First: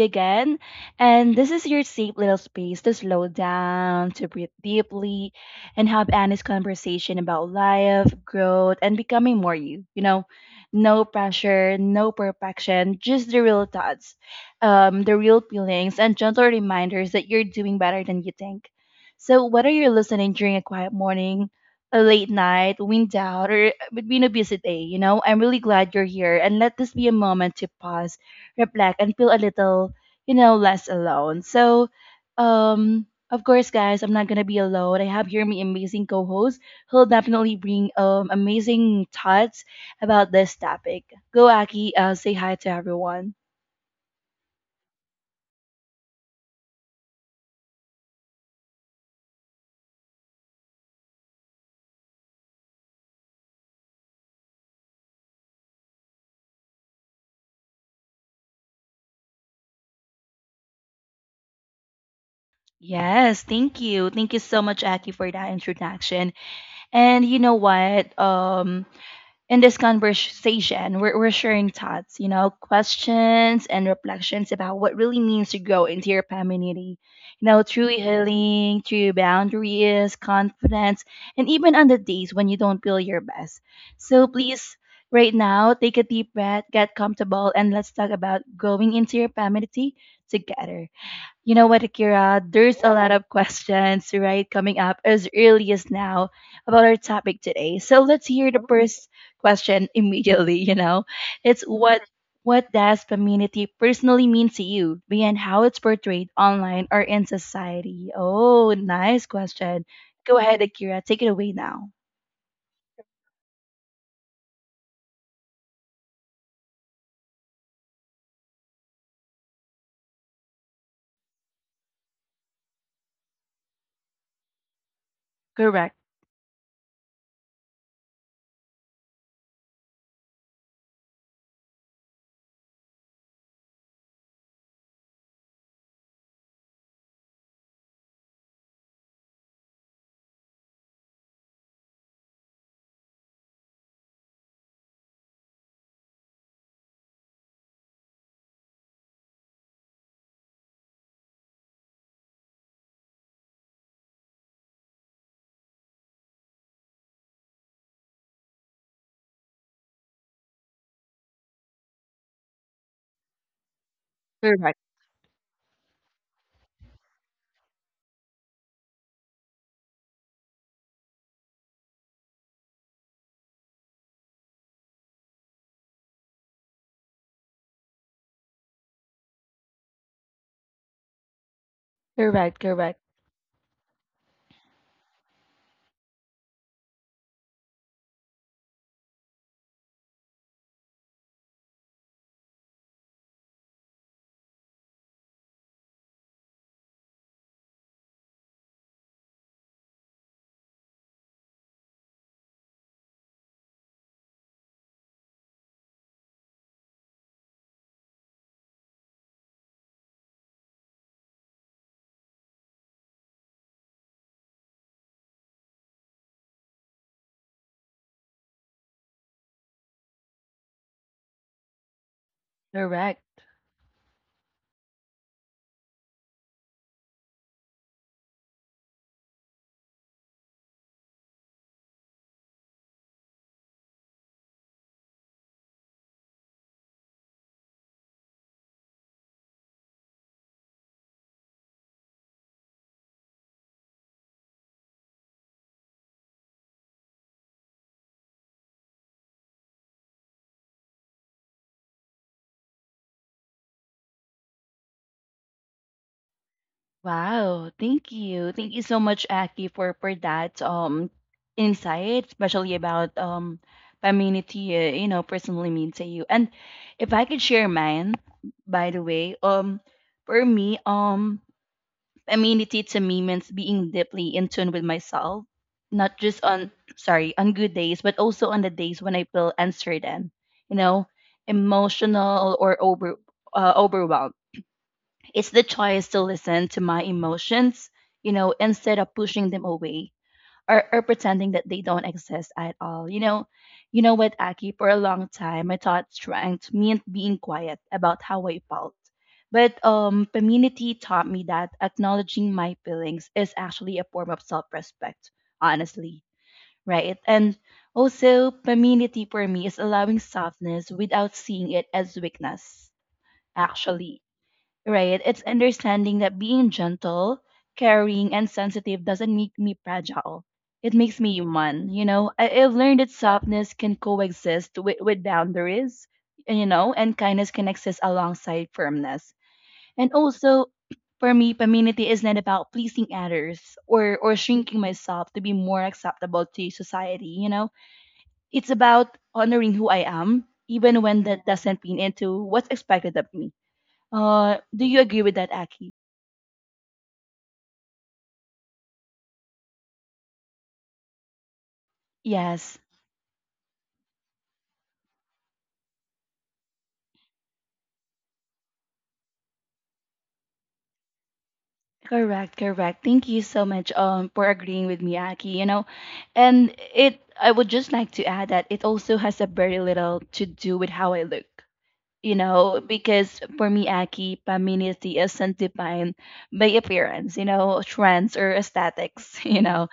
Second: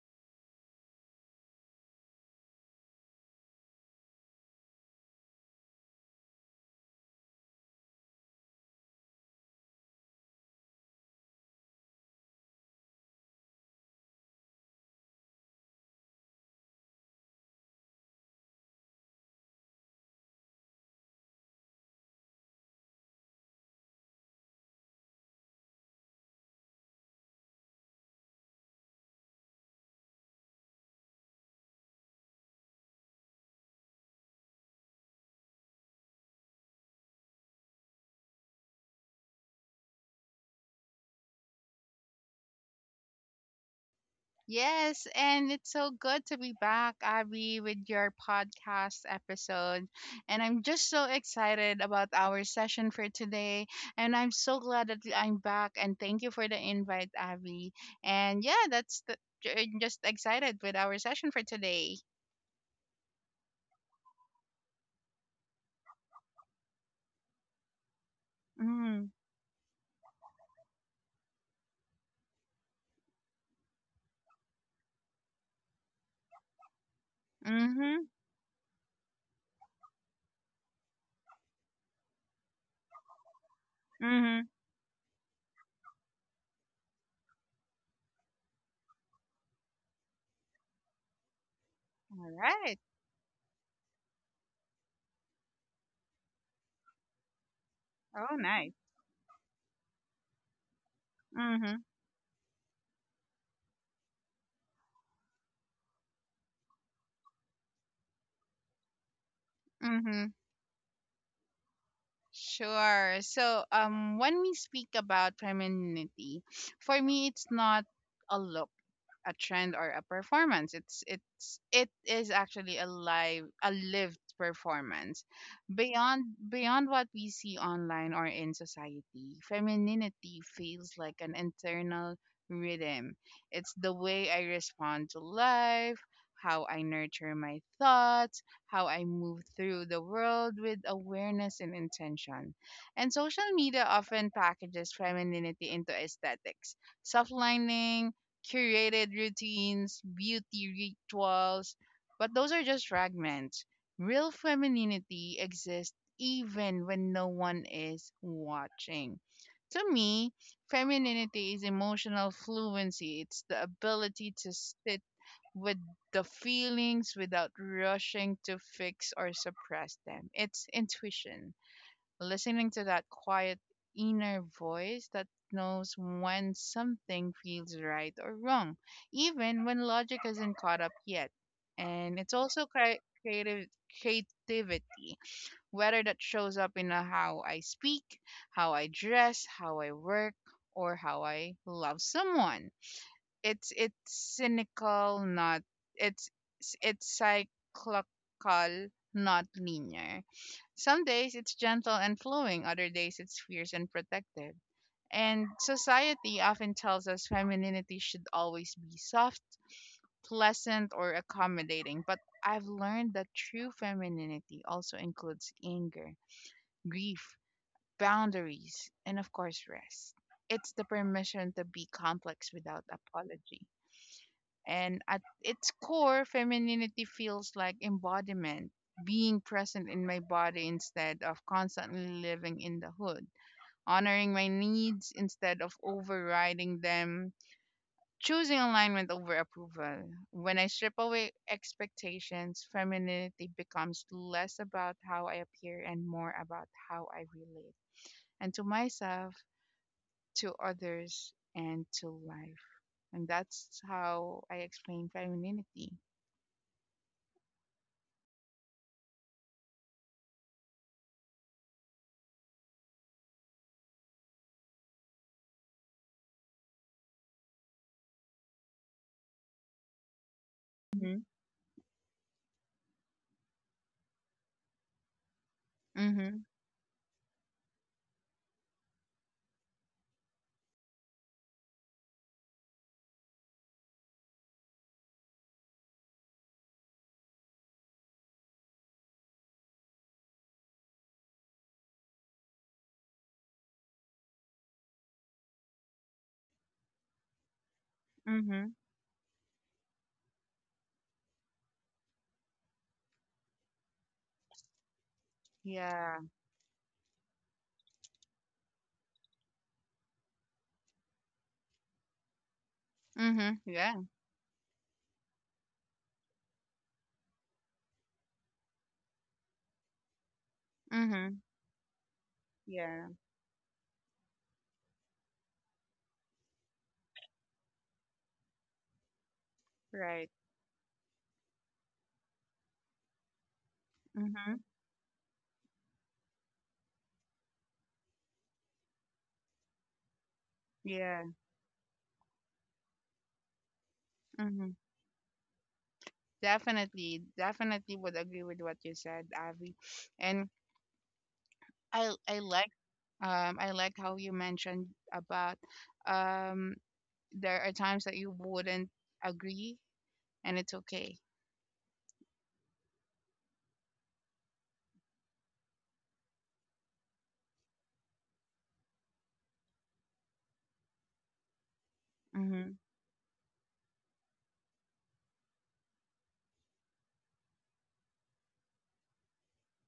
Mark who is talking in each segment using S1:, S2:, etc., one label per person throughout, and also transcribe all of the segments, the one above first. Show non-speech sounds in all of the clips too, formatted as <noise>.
S1: again, and this is your safe little space to slow down, to breathe deeply, and have honest conversation about life, growth, and becoming more you. No pressure, no perfection, just the real thoughts, the real feelings, and gentle reminders that you're doing better than you think. So, whether you're listening during a quiet morning, a late night, wind out, or between a busy day, I'm really glad you're here. And let this be a moment to pause, reflect, and feel a little less alone. So, of course, guys, I'm not gonna be alone. I have here my amazing co-host who'll definitely bring amazing thoughts about this topic. Go, Aki, say hi to everyone.
S2: Yes, and it's so good to be back, Abby, with your podcast episode. And I'm just so excited about our session for today. And I'm so glad that I'm back. And thank you for the invite, Abby. And yeah, I'm just excited with our session for today.
S1: Yes, thank you. Thank you so much, Aki, for that introduction. And you know what?
S2: Mm-hmm.
S1: In this conversation, we're sharing thoughts, questions and reflections about what really means to grow into your femininity. You know, through
S2: Mm-hmm.
S1: healing, through boundaries, confidence, and even on the days when you don't feel your best. So
S2: Mm-hmm.
S1: please, right now, take a deep breath, get comfortable, and let's talk about growing into your femininity together. You know what,
S2: All
S1: Akira? There's
S2: right.
S1: a lot of questions, right, coming up as early as now about our topic today. So let's
S2: Oh,
S1: hear the
S2: nice.
S1: first question <laughs> immediately, It's
S2: Mm-hmm.
S1: what does femininity personally mean to you beyond how it's portrayed online or in society? Oh, nice question.
S2: Mm-hmm.
S1: Go ahead, Akira. Take it away now.
S2: Sure. So, when we speak about femininity, for me, it's not a look, a trend, or a performance. It is actually a live, a lived performance.
S1: Correct.
S2: Beyond what we see online or in society, femininity feels like an internal rhythm. It's the way I respond to life, how I nurture my thoughts, how I move through the world with awareness and intention. And social media often packages femininity into aesthetics, soft lining, curated routines, beauty rituals, but those are just fragments. Real femininity exists even when no one is watching. To me, femininity is emotional fluency. It's the ability to
S1: Correct.
S2: sit with the feelings without rushing to fix or suppress them. It's intuition, listening to that quiet inner voice that knows when something feels right or wrong, even when logic isn't caught up yet. And it's
S1: Correct.
S2: also
S1: Correct.
S2: creative creativity, whether that shows up in a how I speak, how I dress, how I work, or how I love someone. it's it's cynical, not it's it's cyclical, not linear. Some days it's gentle and flowing, other days it's fierce and protective. And society often tells us femininity should always be soft, pleasant, or accommodating. But I've learned that true femininity also includes anger, grief, boundaries, and of course, rest. It's the permission to be complex without
S1: Correct.
S2: apology. And at its core, femininity feels like embodiment, being present in my body instead of constantly living in the hood, honoring my needs instead of overriding them, choosing alignment over approval. When I strip away expectations, femininity becomes less about how I appear and more about how I relate. And to myself, to others, and to life. And that's how I explain femininity.
S1: Wow, thank you. Thank you so much, Aki, for that insight, especially about femininity, you know, personally means to you. And if I could share mine, by the way, for me,
S2: Mm-hmm.
S1: femininity to me means being deeply in tune with myself, not just
S2: Mm-hmm.
S1: on sorry, on good days, but also on the days when I feel uncertain, you know, emotional or over overwhelmed it's the choice to listen to my emotions, you know, instead of pushing them away or pretending that they don't exist at all. You know what, Aki, for a long time I thought strength meant being quiet about how I
S2: Mm-hmm.
S1: felt. But community taught me that acknowledging my feelings is actually a form of self-respect, honestly.
S2: Yeah.
S1: Right. And also femininity for me is allowing softness without seeing it as weakness,
S2: Mm-hmm. Yeah.
S1: actually. Right. It's understanding that being gentle, caring, and sensitive doesn't make me fragile. It makes me
S2: Mm-hmm.
S1: human. You know, I've learned that
S2: Yeah.
S1: softness can coexist with boundaries, and, you know, and kindness can exist alongside firmness. And
S2: Right.
S1: also, <clears throat> for me, femininity is not about pleasing others or
S2: Mm-hmm.
S1: shrinking myself to be more acceptable to society. You know, it's about honoring who I am, even when
S2: Yeah.
S1: that doesn't fit into what's expected of me.
S2: Mm-hmm.
S1: Do you agree with that, Aki?
S2: Definitely. Definitely would agree with what you said, Avi. And I I like
S1: Yes,
S2: I like how you mentioned about um there are times that you wouldn't agree, and it's okay.
S1: correct, correct. Thank you so much for agreeing with me, Aki. You know, and it I would just like to add that it also has a very little to do with how I look. You
S2: Mm-hmm.
S1: know, because for me, Aki, femininity isn't defined by appearance, you know, trends or aesthetics, <laughs> you know.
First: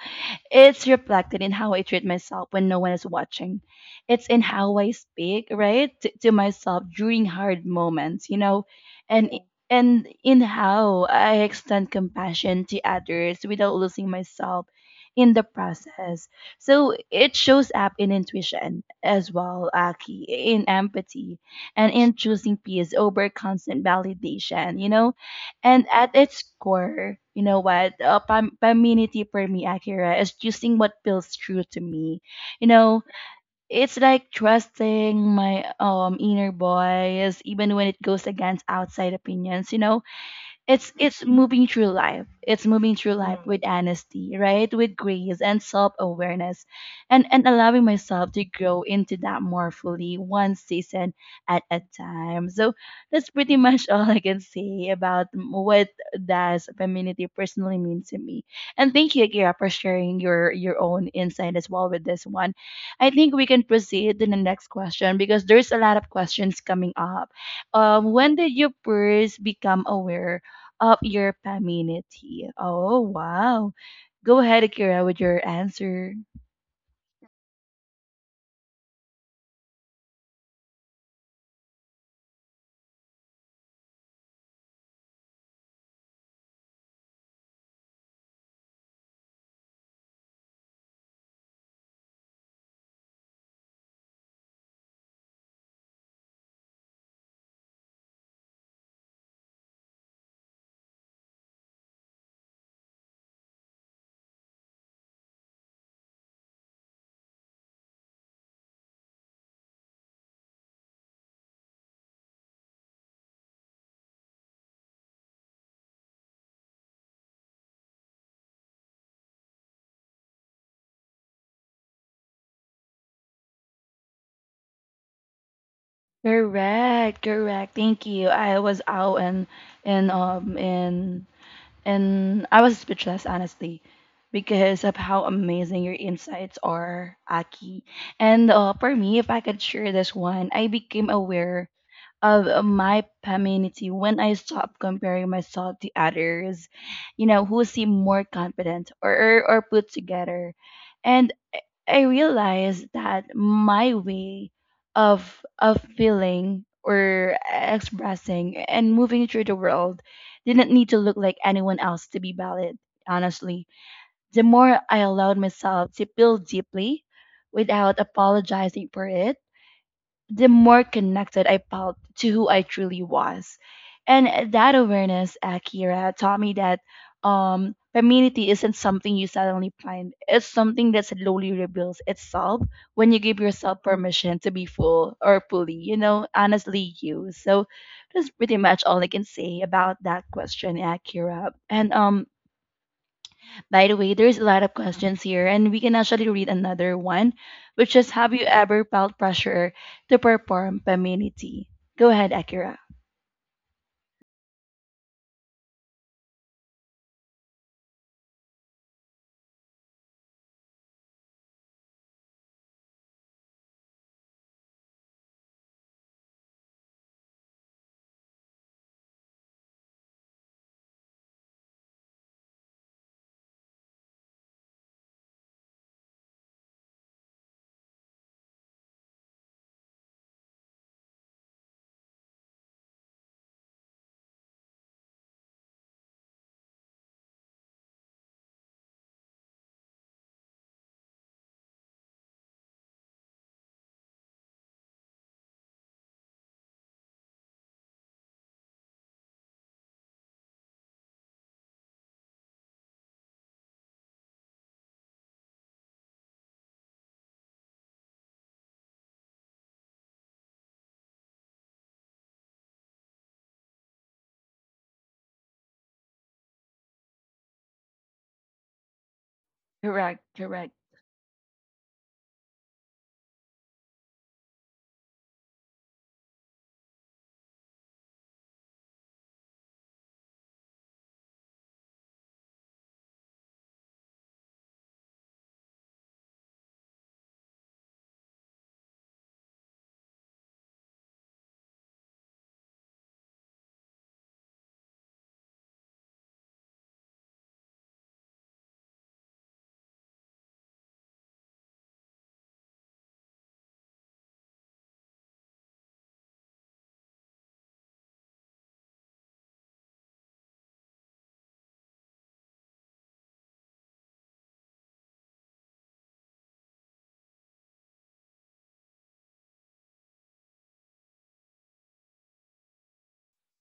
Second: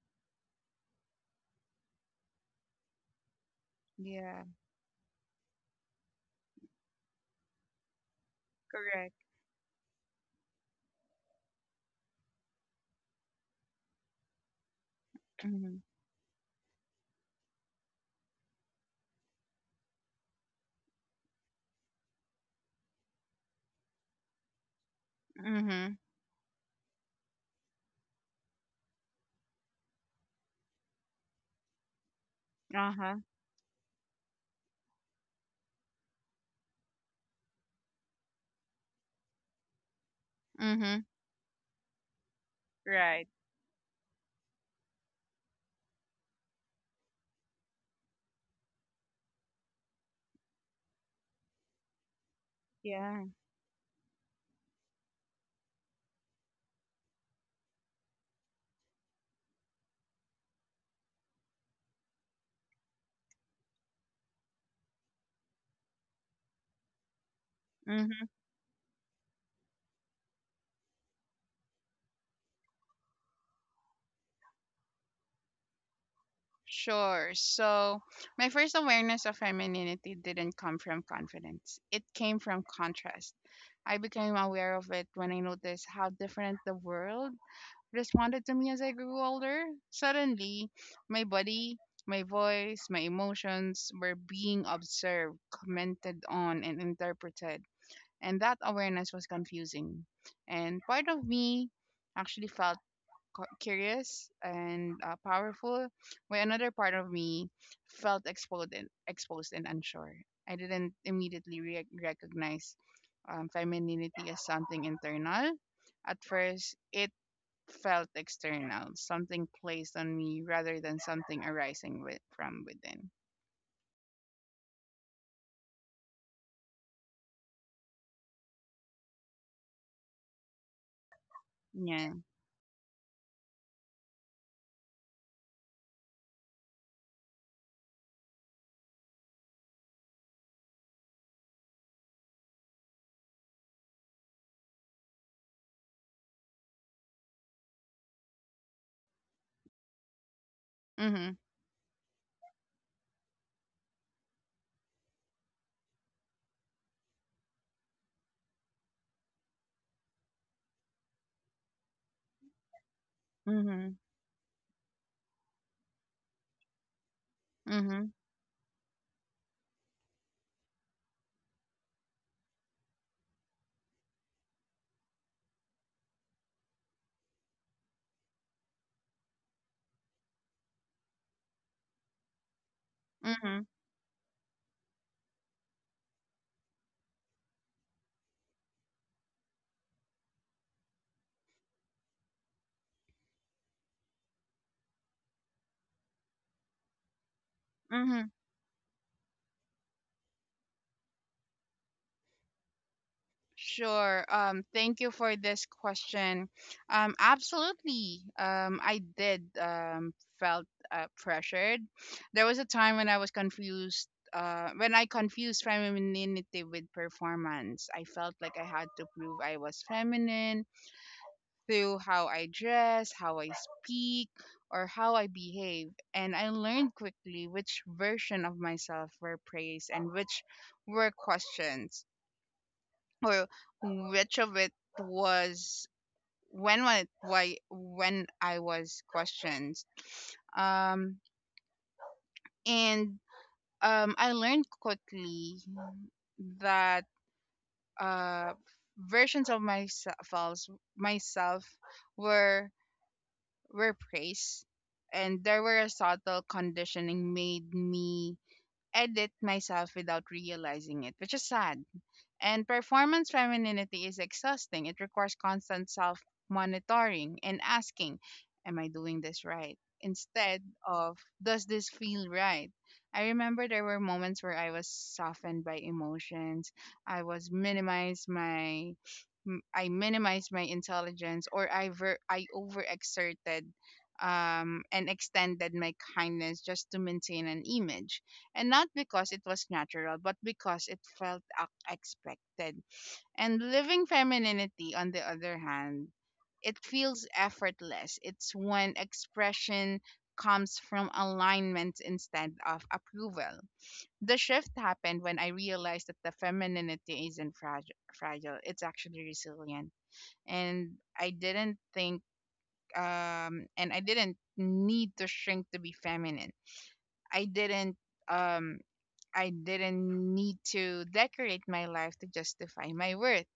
S1: It's reflected in how I treat myself when no one is watching. It's in
S2: Yeah.
S1: how I speak, right, to myself during hard moments, you know,
S2: Correct.
S1: and and in how I extend compassion to others without losing myself in the
S2: Mm-hmm.
S1: process. So it shows up in intuition as well, Aki, in empathy, and in choosing peace over constant validation, you know. And
S2: Mm-hmm.
S1: at its core, you know what? Femininity for me, Akira, is choosing what feels true to me. You know,
S2: Uh-huh.
S1: it's like trusting my inner voice, even when it goes against outside opinions. You know,
S2: Mm-hmm.
S1: it's moving through
S2: Right.
S1: life Mm. with honesty, right, with grace and self-awareness, and allowing myself to grow into that more fully, one season at a time. So
S2: Yeah.
S1: that's pretty <laughs> much all I can say about what does femininity personally mean to me. And thank you, Akira, for sharing your own insight as well with this one. I think we can proceed to the next question because there's a lot of questions coming up.
S2: Mm-hmm.
S1: When did you first become aware of your community? Oh, wow. Go ahead, Akira, with your answer.
S2: Sure. So my first awareness of femininity didn't come from confidence. It came from contrast. I became aware of it when I noticed how different the world responded to me as I grew older. Suddenly, my body, my voice, my emotions were being observed, commented on, and interpreted. And that awareness was confusing. And part of me actually felt curious and powerful, while another part of me exposed and unsure. I didn't immediately recognize femininity as something internal. At first, it felt external, something placed on me rather than something arising with, from within.
S1: Correct, correct. Thank you. I was out and um and
S2: Yeah.
S1: and I was speechless honestly because of how amazing your insights are, Aki. And for me, if I could share this one, I became aware of my femininity when I stop comparing myself to others, you know, who seem more confident or put together. And
S2: Mhm.
S1: I realized that my way of feeling or expressing and moving through the world didn't need to look like anyone else to be valid, honestly.
S2: Mhm.
S1: The more I allowed myself to feel deeply without
S2: Mhm.
S1: apologizing for it, the more connected I felt to who I truly was. And that awareness, Akira, taught me that femininity isn't something you suddenly find. It's something that slowly reveals itself when you give
S2: Mhm.
S1: yourself permission to be full or fully, you know, honestly you. So that's pretty much all I can say about that question, Akira. And by the way, there's a lot of questions here, and we can actually read another one, which is, have
S2: Mhm.
S1: you ever felt pressure to perform femininity? Go ahead, Akira.
S2: Sure. Thank you for this question. Absolutely. I did felt pressured. There was a time when I confused femininity with performance. I felt like I had to prove I was feminine through how I dress, how I speak, or how I behave. And I learned quickly which version of myself were praised and which were questions, or which of it was why when I was questioned. Um, and I learned quickly that uh, versions of myself were praised, and there were a subtle conditioning made me edit myself without realizing it, which is sad. And performance femininity is exhausting. It requires constant self monitoring and asking, am I doing this right?
S1: Correct,
S2: Instead
S1: correct.
S2: of, does this feel right? I remember there were moments where I was softened by emotions. I was minimized my. I minimized my intelligence, or I I overexerted and extended my kindness just to maintain an image, and not because it was natural, but because it felt expected. And living femininity, on the other hand, it feels effortless. It's when expression comes from alignment instead of approval. The shift happened when I realized that the femininity isn't fragile, it's actually resilient. And I didn't think, and I didn't need to shrink to be feminine. I didn't um I didn't need to decorate my life to justify my worth.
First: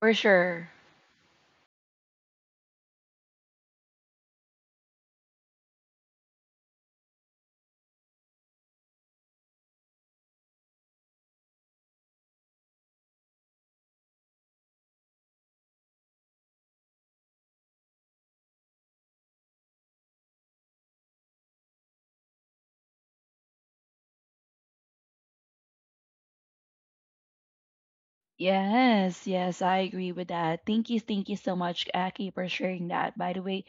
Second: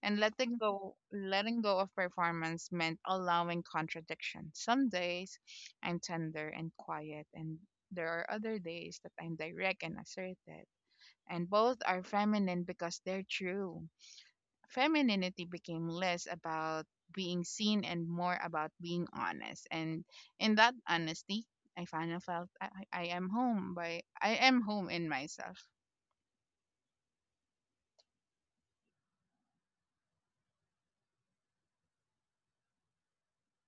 S1: For
S2: And
S1: sure.
S2: letting go of performance meant allowing contradiction. Some days I'm tender and quiet, and there are other days that I'm direct and assertive. And both are feminine because they're true. Femininity became less about being seen and more about being honest. And in that honesty, I am home by I am home in myself.
S1: Yes, yes, I agree with that. Thank you so much, Aki, for sharing that, by the way.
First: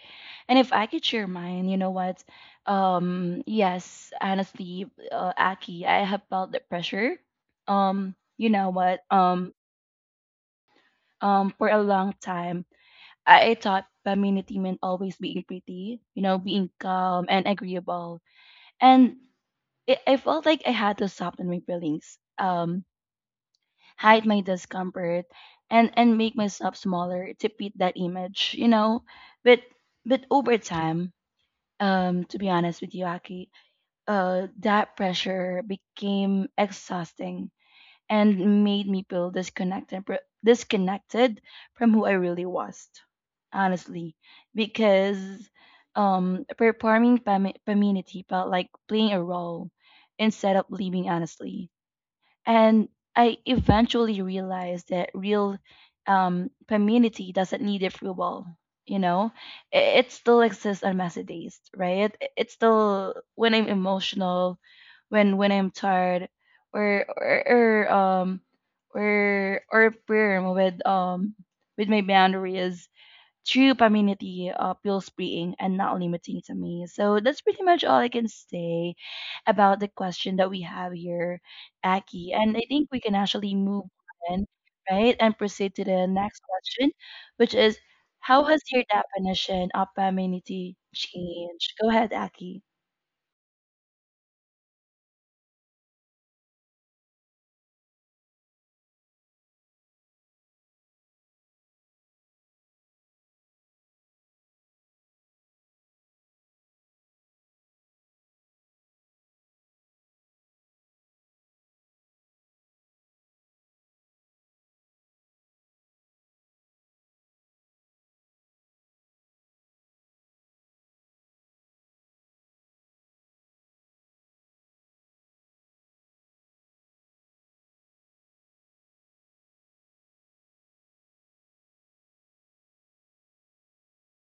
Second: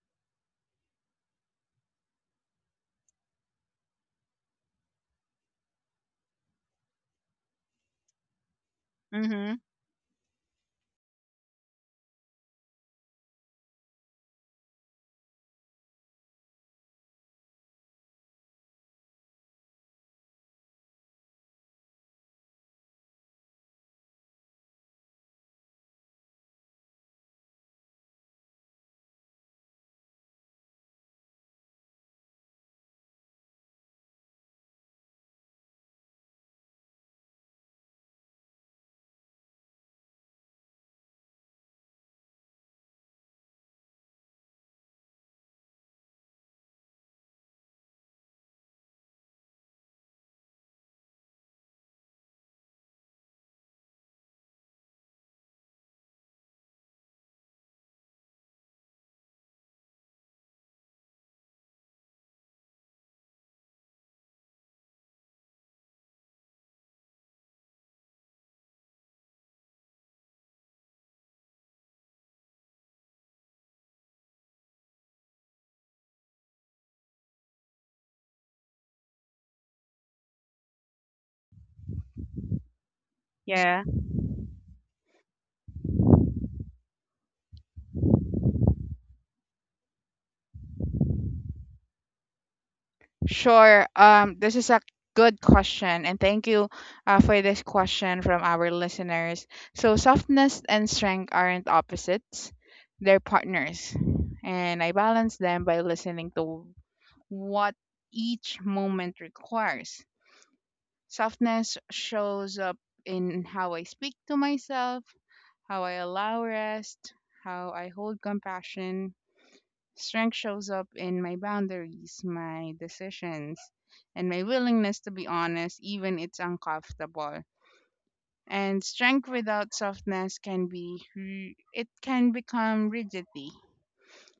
S1: And if I could share mine, you know what? Yes, honestly, Aki, I have felt the pressure. Um, you know what? For a long time I thought femininity meant always being pretty, you know, being calm and agreeable. And it, I felt like I had to soften my feelings, hide my discomfort, and make myself smaller to fit that image, you know. But but over time, to be honest with you, Aki, that pressure became exhausting and made me feel disconnected from who I really was, honestly, because performing femininity felt like playing a role instead of living honestly. And I eventually realized that real femininity doesn't need approval. You know, it still exists on messy days, right? It's still when I'm emotional, when I'm tired, or or, or um or firm with my boundaries. True femininity feels freeing and not limiting to me. So that's pretty much all I can say about the question that we have here, Aki. And I think we can actually
S2: Yeah.
S1: move on, right, and proceed to the next question, which is, how has your definition of femininity changed? Go ahead, Aki.
S2: Sure. This is a good question, and thank you for this question from our listeners. So, softness and strength aren't opposites, they're partners. And I balance them by listening to what each moment requires. Softness shows up in how I speak to myself, how I allow rest, how I hold compassion. Strength shows up in my boundaries, my decisions, and my willingness to be honest, even it's uncomfortable. And strength without softness can be ri- it can become rigidity.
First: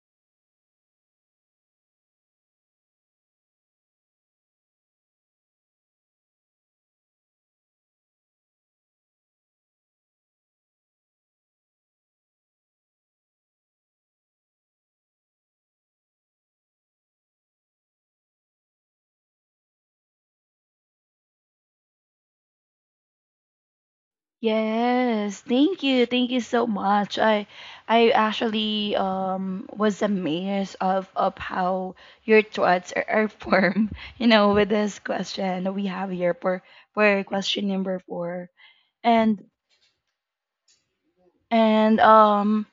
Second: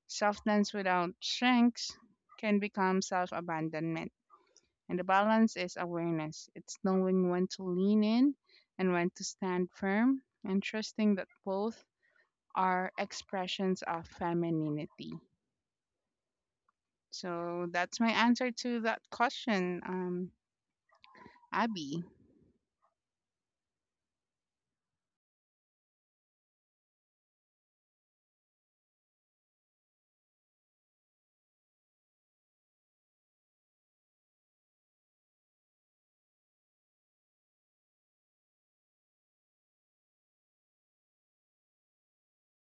S2: Softness without strength can become self-abandonment. And the balance is awareness. It's knowing when to lean in and when to stand firm, and trusting that both are expressions of femininity. So that's my answer to that question, Abby.
S1: Yes, thank you. Thank you so much. I actually was amazed of how your thoughts are formed, <laughs> you know, with this question that we have here for question number four. And and um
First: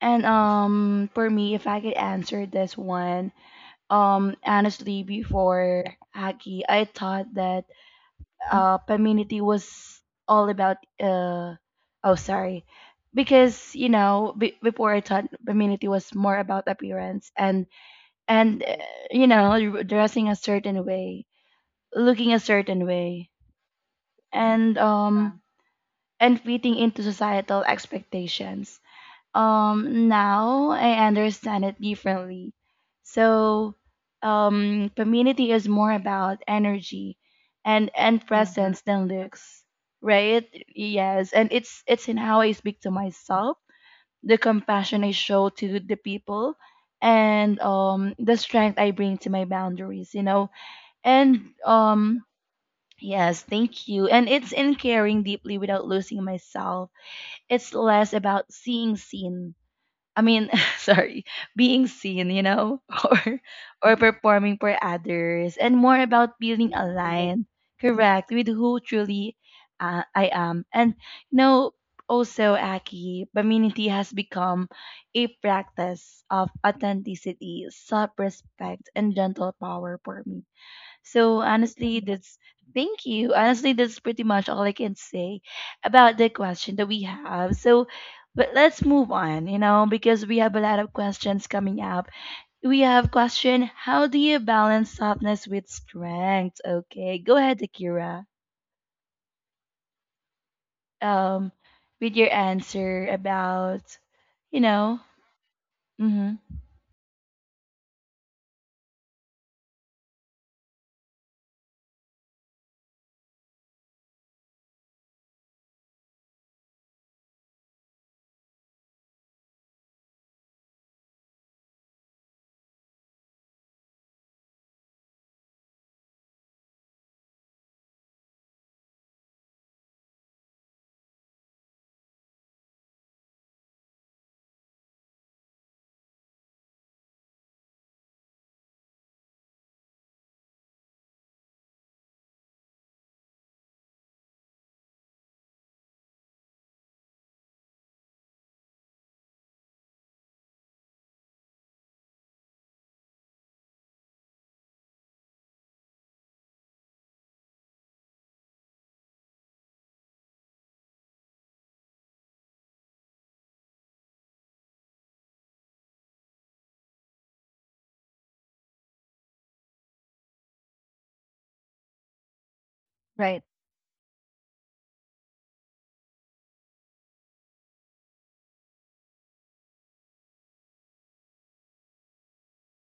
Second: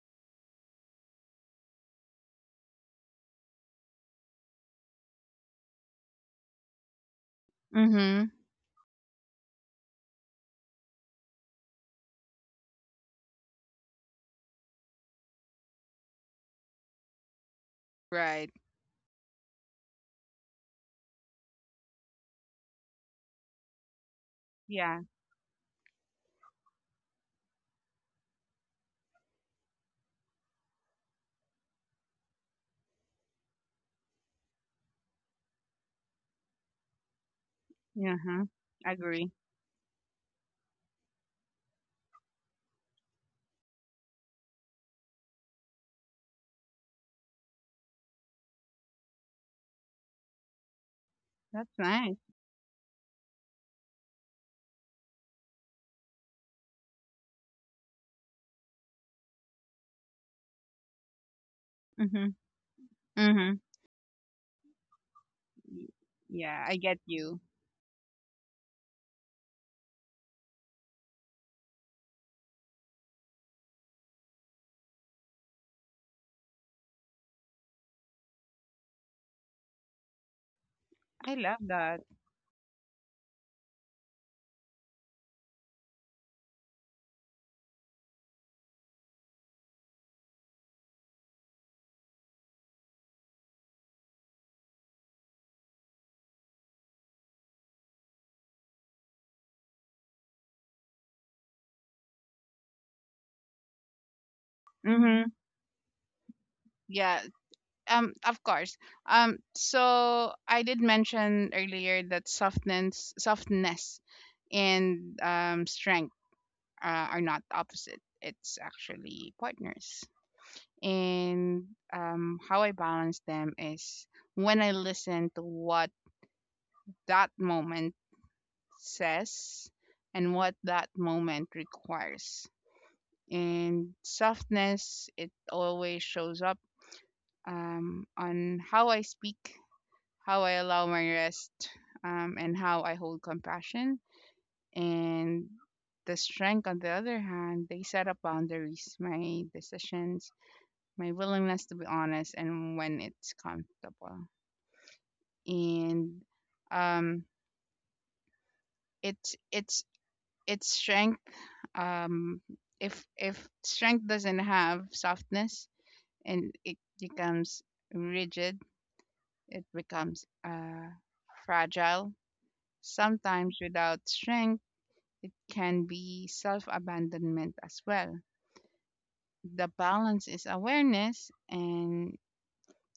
S1: and for me if I could answer this one, honestly before Aki, I thought that
S2: Mm-hmm.
S1: femininity was all about uh oh sorry because you know be before I thought femininity was more about appearance
S2: Right.
S1: and you know, dressing a certain way, looking a certain way, and
S2: Yeah.
S1: um and fitting into societal expectations. Now I understand it differently. So community is more about energy and
S2: Uh-huh.
S1: presence than
S2: Agree.
S1: looks, right? Yes, and it's in how I speak to myself, the compassion I show to the people, and the strength I bring to my boundaries, you know. And
S2: That's nice.
S1: yes, thank you. And it's in caring deeply without losing myself. It's less about seeing seen I mean, <laughs> sorry, being
S2: Mm-hmm.
S1: seen, you know, <laughs>
S2: Mm-hmm.
S1: or performing for others, and more about
S2: Yeah,
S1: feeling
S2: I get you.
S1: aligned, correct, with who truly I am. And you know, also Aki, femininity has become a practice of authenticity, self-respect, and gentle power for me.
S2: I
S1: So
S2: love that.
S1: honestly, that's thank you. Honestly, that's pretty much all I can say about the question that we have. So, but let's move on, you know, because we have a lot of questions coming up. We have question, how do you balance softness with strength? Okay, go ahead, Akira. Um, with your answer about, you know,
S2: Mm-hmm.
S1: mm-hmm.
S2: Yeah. Of course. So I did mention earlier that softness and strength are not opposite. It's actually partners. And how I balance them is when I listen to what that moment says and what that moment requires. And softness, it always shows up on how I speak, how I allow my rest, and how I hold compassion. And the strength, on the other hand, they set up boundaries, my decisions, my willingness to be honest, and when it's comfortable. And um, it's it's it's strength. Um, if if strength doesn't have softness, and it becomes rigid, it becomes fragile. Sometimes without strength, it can be self abandonment as well. The balance is awareness, and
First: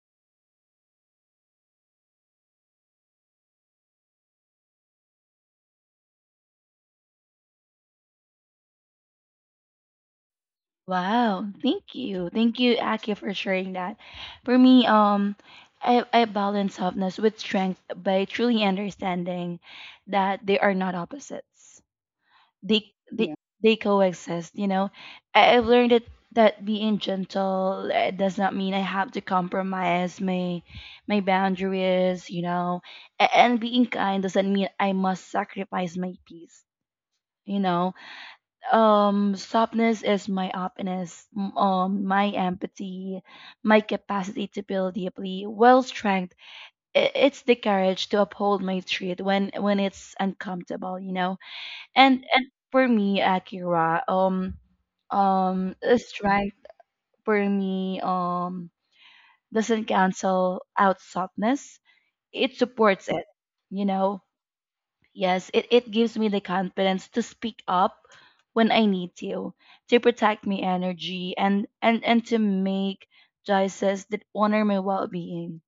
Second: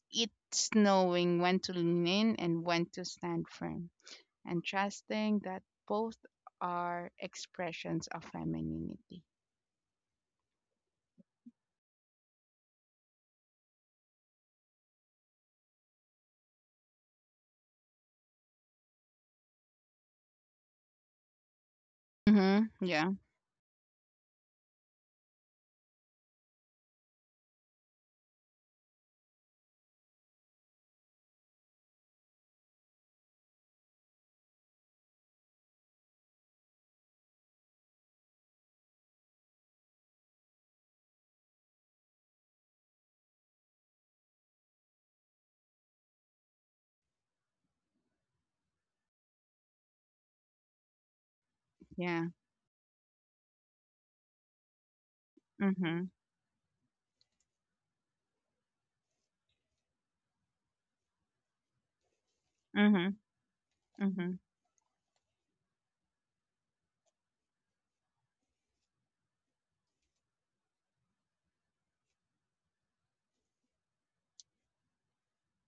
S2: it's knowing when to lean in and when to stand firm, and trusting that both are expressions of femininity.
S1: Wow, thank you. Thank you, Aki, for sharing that. For me, I balance softness with strength by truly understanding that they are not opposites.
S2: Mm-hmm. Yeah.
S1: They Yeah. They coexist, you know. I've learned that that being gentle does not mean I have to compromise my boundaries, you know. And being kind doesn't mean I must sacrifice my peace, you know. Softness is my openness, my empathy, my capacity to build deeply. Well, strength, it's the courage to uphold my truth when it's uncomfortable, you know. and
S2: Yeah.
S1: and for me akira um um a
S2: Mm-hmm.
S1: strength for me doesn't cancel out softness, it supports
S2: Mm-hmm.
S1: it, you know.
S2: Mm-hmm.
S1: Yes, it gives me the confidence to speak up when I need to protect my energy and to make choices that honor my well being.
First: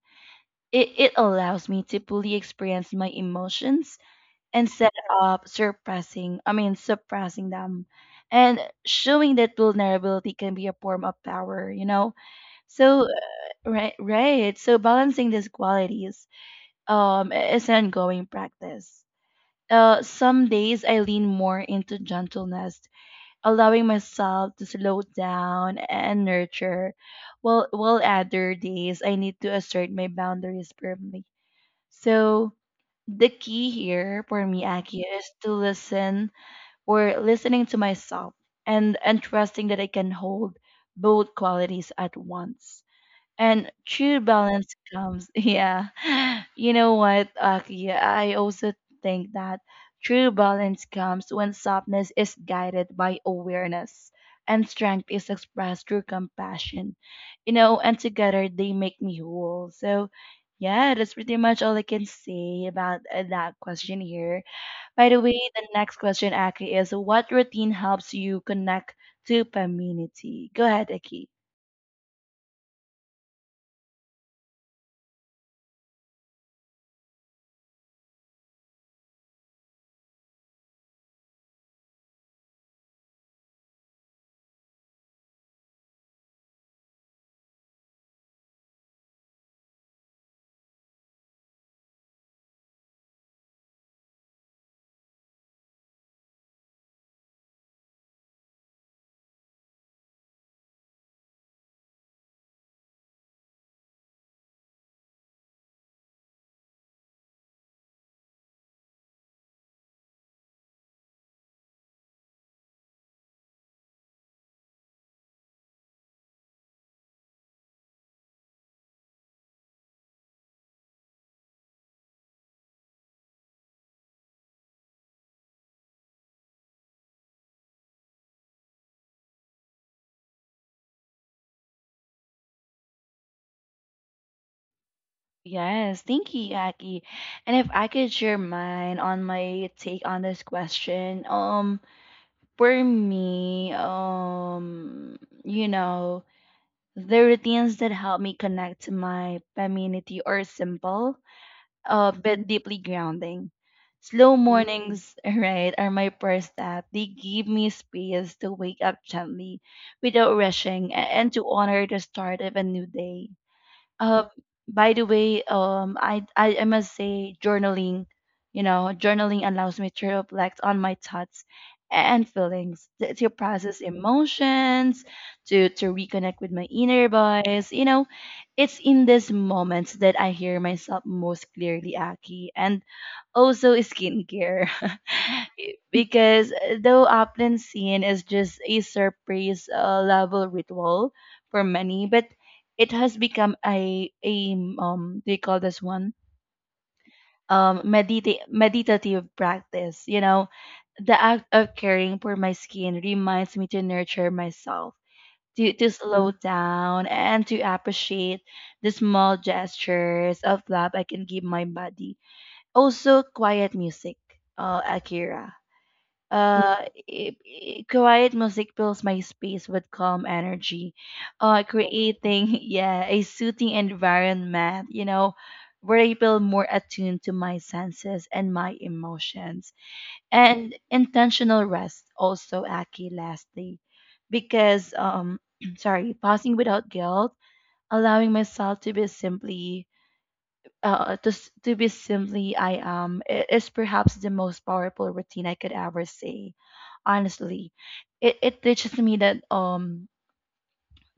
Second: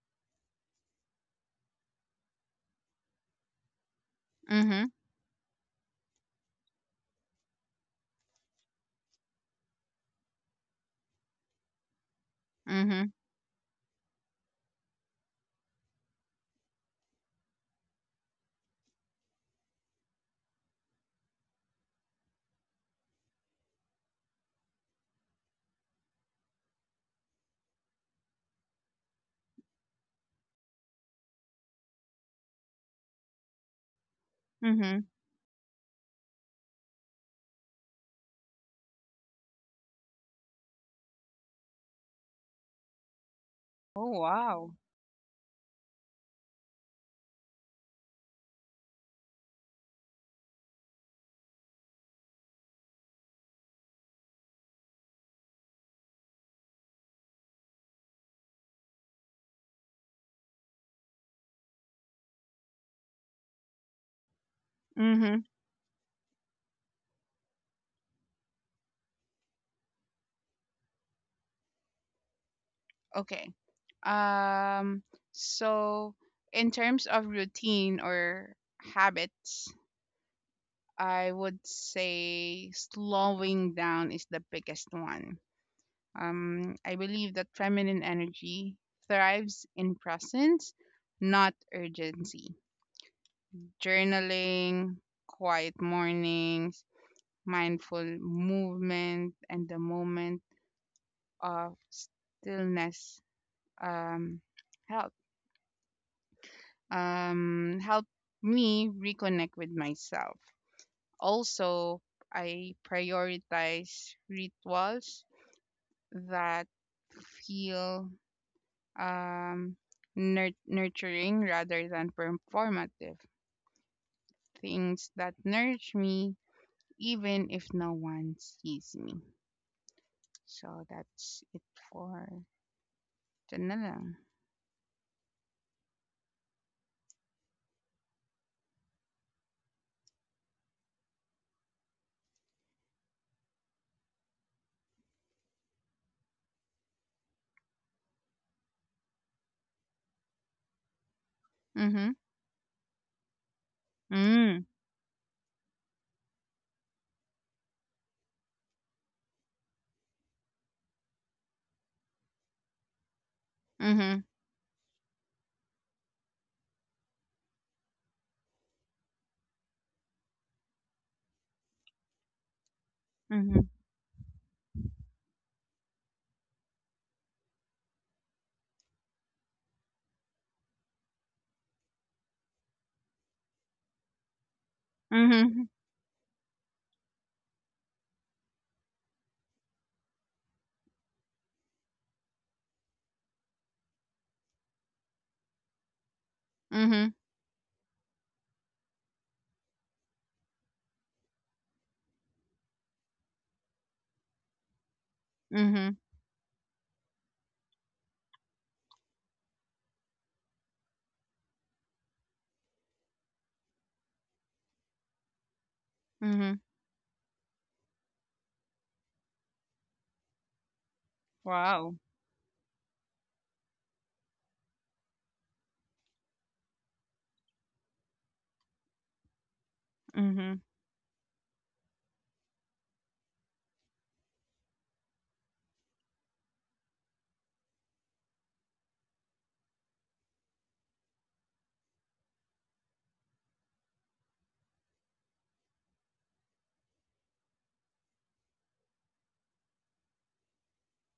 S1: It allows me to fully experience my emotions
S2: Mm-hmm.
S1: instead of suppressing I mean suppressing them. And showing that vulnerability can be a form of power, you know? So
S2: Mm-hmm.
S1: right, right. So balancing these qualities is an ongoing practice. Some days I lean more into gentleness, allowing myself to slow down and nurture, while other days I need to assert my boundaries firmly. So the key here for me, Aki,
S2: Mm-hmm.
S1: is to listening to myself and trusting that I can hold both qualities at once. And
S2: Oh
S1: true
S2: wow.
S1: balance comes, <laughs> yeah. You know what, Aki, I also think that true balance comes when softness is guided by awareness and strength is expressed through compassion. You know, and together they make me whole. So, yeah, that's pretty much all I can say about that question here. By the way,
S2: Mm-hmm.
S1: the next question, Aki, is what routine helps you connect to community? Go ahead, Aki.
S2: Okay. Um so in terms of routine or habits, I would say slowing down is the biggest one. I believe that feminine energy thrives in presence, not urgency. Journaling, quiet mornings, mindful movement, and the moment of stillness um, help help me reconnect with myself. Also, I prioritize rituals that feel um, nurturing rather than performative. Things that nourish me even if no one sees me. So that's it for ito na lang.
S1: Yes, thank you, Aki. And if I could share mine on my take on this question, for me, you know, the routines that help me connect to my community are simple,
S2: Mhm.
S1: but deeply grounding. Slow
S2: Mm.
S1: mornings, <laughs> right, are my first step. They give me space to wake up gently without rushing and to honor the start of a new day. uh,
S2: Mhm.
S1: by the way, um, I must say, journaling, you know, journaling allows me to reflect on my thoughts and feelings, to
S2: Mhm.
S1: process emotions, to reconnect with my inner voice. You know, it's in these moments that I hear myself most clearly, Aki. And also skincare, <laughs>
S2: Mhm.
S1: because though often seen as just a surprise level ritual for many, but it has become a, do you call this one,
S2: Mhm.
S1: meditative practice, you know. The act of caring for my skin reminds me to nurture myself, to
S2: Mhm.
S1: slow down, and to appreciate the small gestures of love I can give my body. Also, quiet music, Akira,
S2: Mhm.
S1: uh quiet music fills my space with calm energy,
S2: Wow.
S1: creating, <laughs> yeah, a soothing environment, you know, where I feel more attuned to my senses and my emotions.
S2: Mhm.
S1: And intentional rest also, Aki, lastly, because <clears throat> sorry, pausing without guilt, allowing myself to be simply, to be simply I am, is perhaps the most powerful routine I could ever say. Honestly, it teaches me that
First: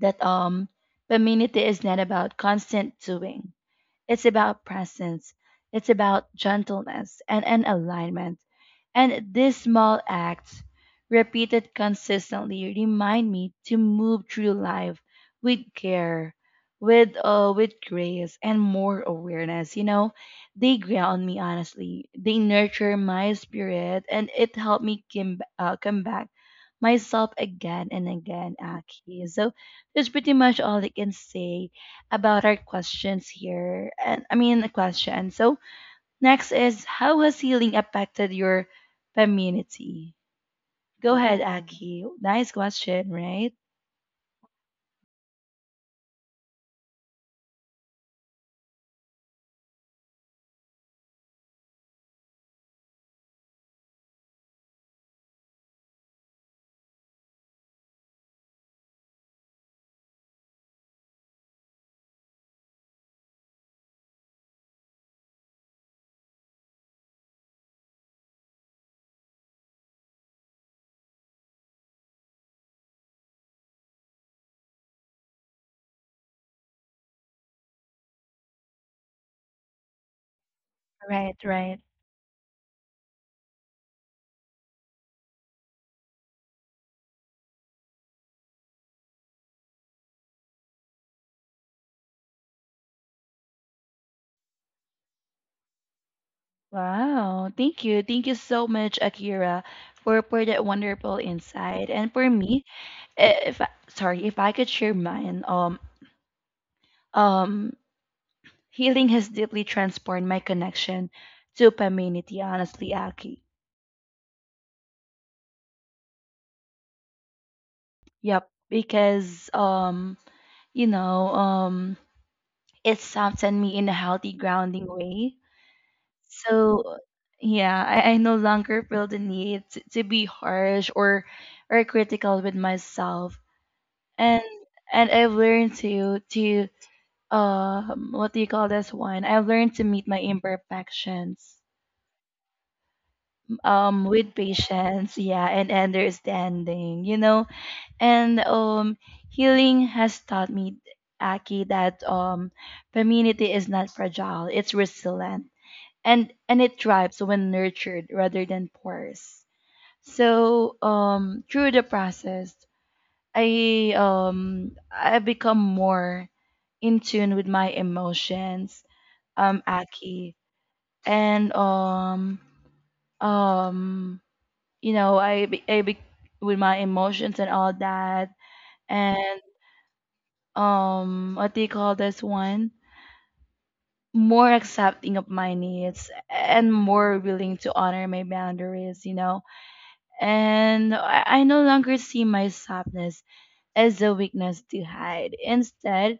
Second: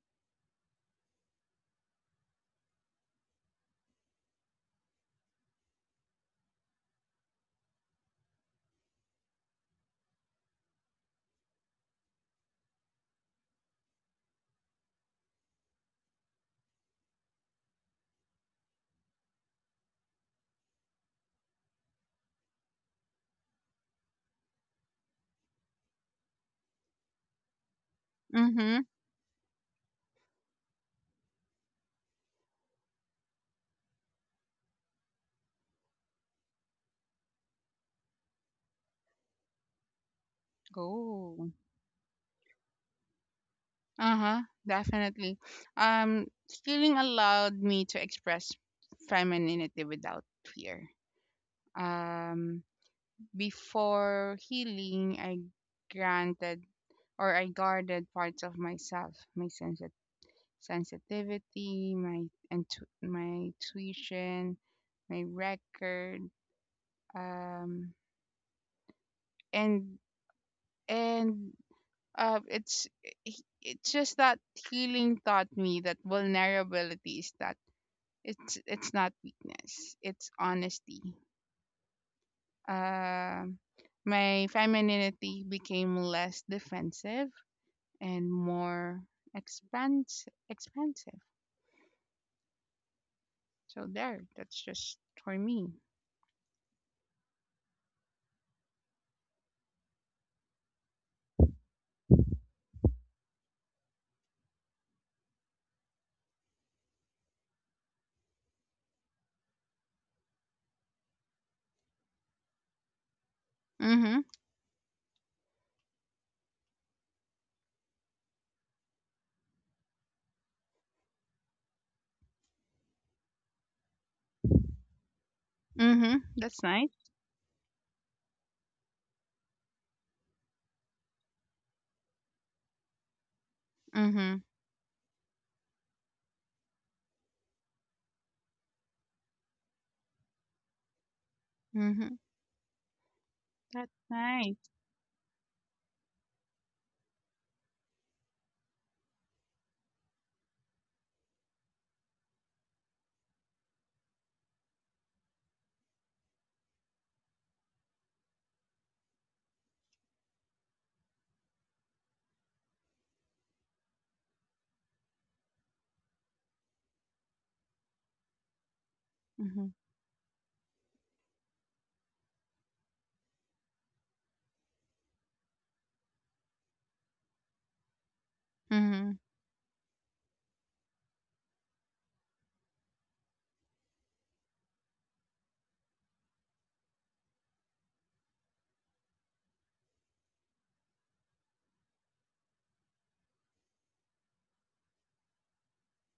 S1: that um femininity is not about constant doing. It's about presence. It's about gentleness and, alignment. And these small acts, repeated consistently, remind me to move through life with care, with grace, and more awareness. You know, they ground me, honestly. They nurture my spirit, and it helped me come back myself again and again.
S2: Mhm.
S1: Aki, so that's pretty much all I can say about our questions here. And I mean, the question. So, next is how has healing affected your femininity? Go ahead,
S2: Go.
S1: Aki. Nice question, right?
S2: Uh-huh. Definitely. Stealing allowed me to express femininity without fear. Um Before healing, I granted or I guarded parts of myself, my sensitivity, my my intuition, my record, um, and and uh, it's it's just that healing taught me that vulnerability is that it's not weakness, it's honesty.
S1: Right, right.
S2: Um, my femininity became less defensive and more expensive, so there, that's just for me.
S1: Wow, thank you. Thank you so much, Akira, for, that wonderful insight. And for me, I- if I- sorry, if I could share mine, um, healing has deeply transformed my connection to femininity, honestly, Aki.
S2: Mhm.
S1: Yep, because you know, it softened me in a healthy, grounding way.
S2: Mhm. That's
S1: So,
S2: nice.
S1: yeah, I no longer feel the need to, be harsh or critical with myself,
S2: Mhm.
S1: and I've learned to, what do you call this one? I've learned to meet my imperfections
S2: Mhm. That's
S1: with
S2: nice.
S1: patience, yeah, and understanding. You know, and healing has taught me, Aki, that femininity is not fragile; it's resilient, and it thrives when nurtured rather than forced. So through the process, I become more in tune with my emotions,
S2: Mhm.
S1: Aki, and um, you know, I be, with my emotions and all that,
S2: Mhm.
S1: and what do you call this one, more accepting of my needs and more willing to honor my boundaries, you know. And I no longer see my softness as a weakness to hide. Instead,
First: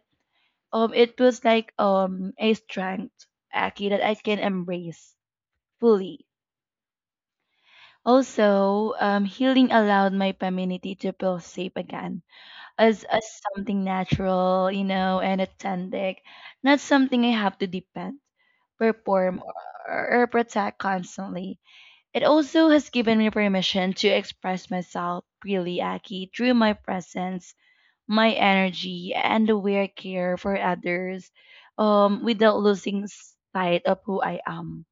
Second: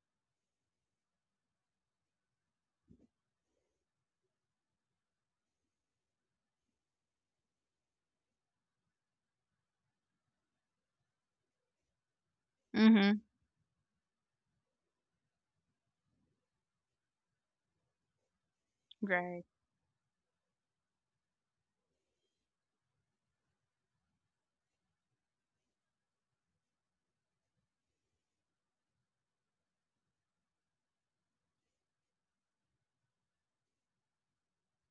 S1: it was like a strength, Aki, that I can embrace fully. Also, healing allowed my femininity to feel safe again as
S2: Mhm.
S1: something natural, you know, and authentic, not something I have to depend, perform,
S2: Great.
S1: or, protect constantly. It also has given me permission to express myself freely, Aki, through my presence, my energy, and the way I care for others, without losing sight of who I am.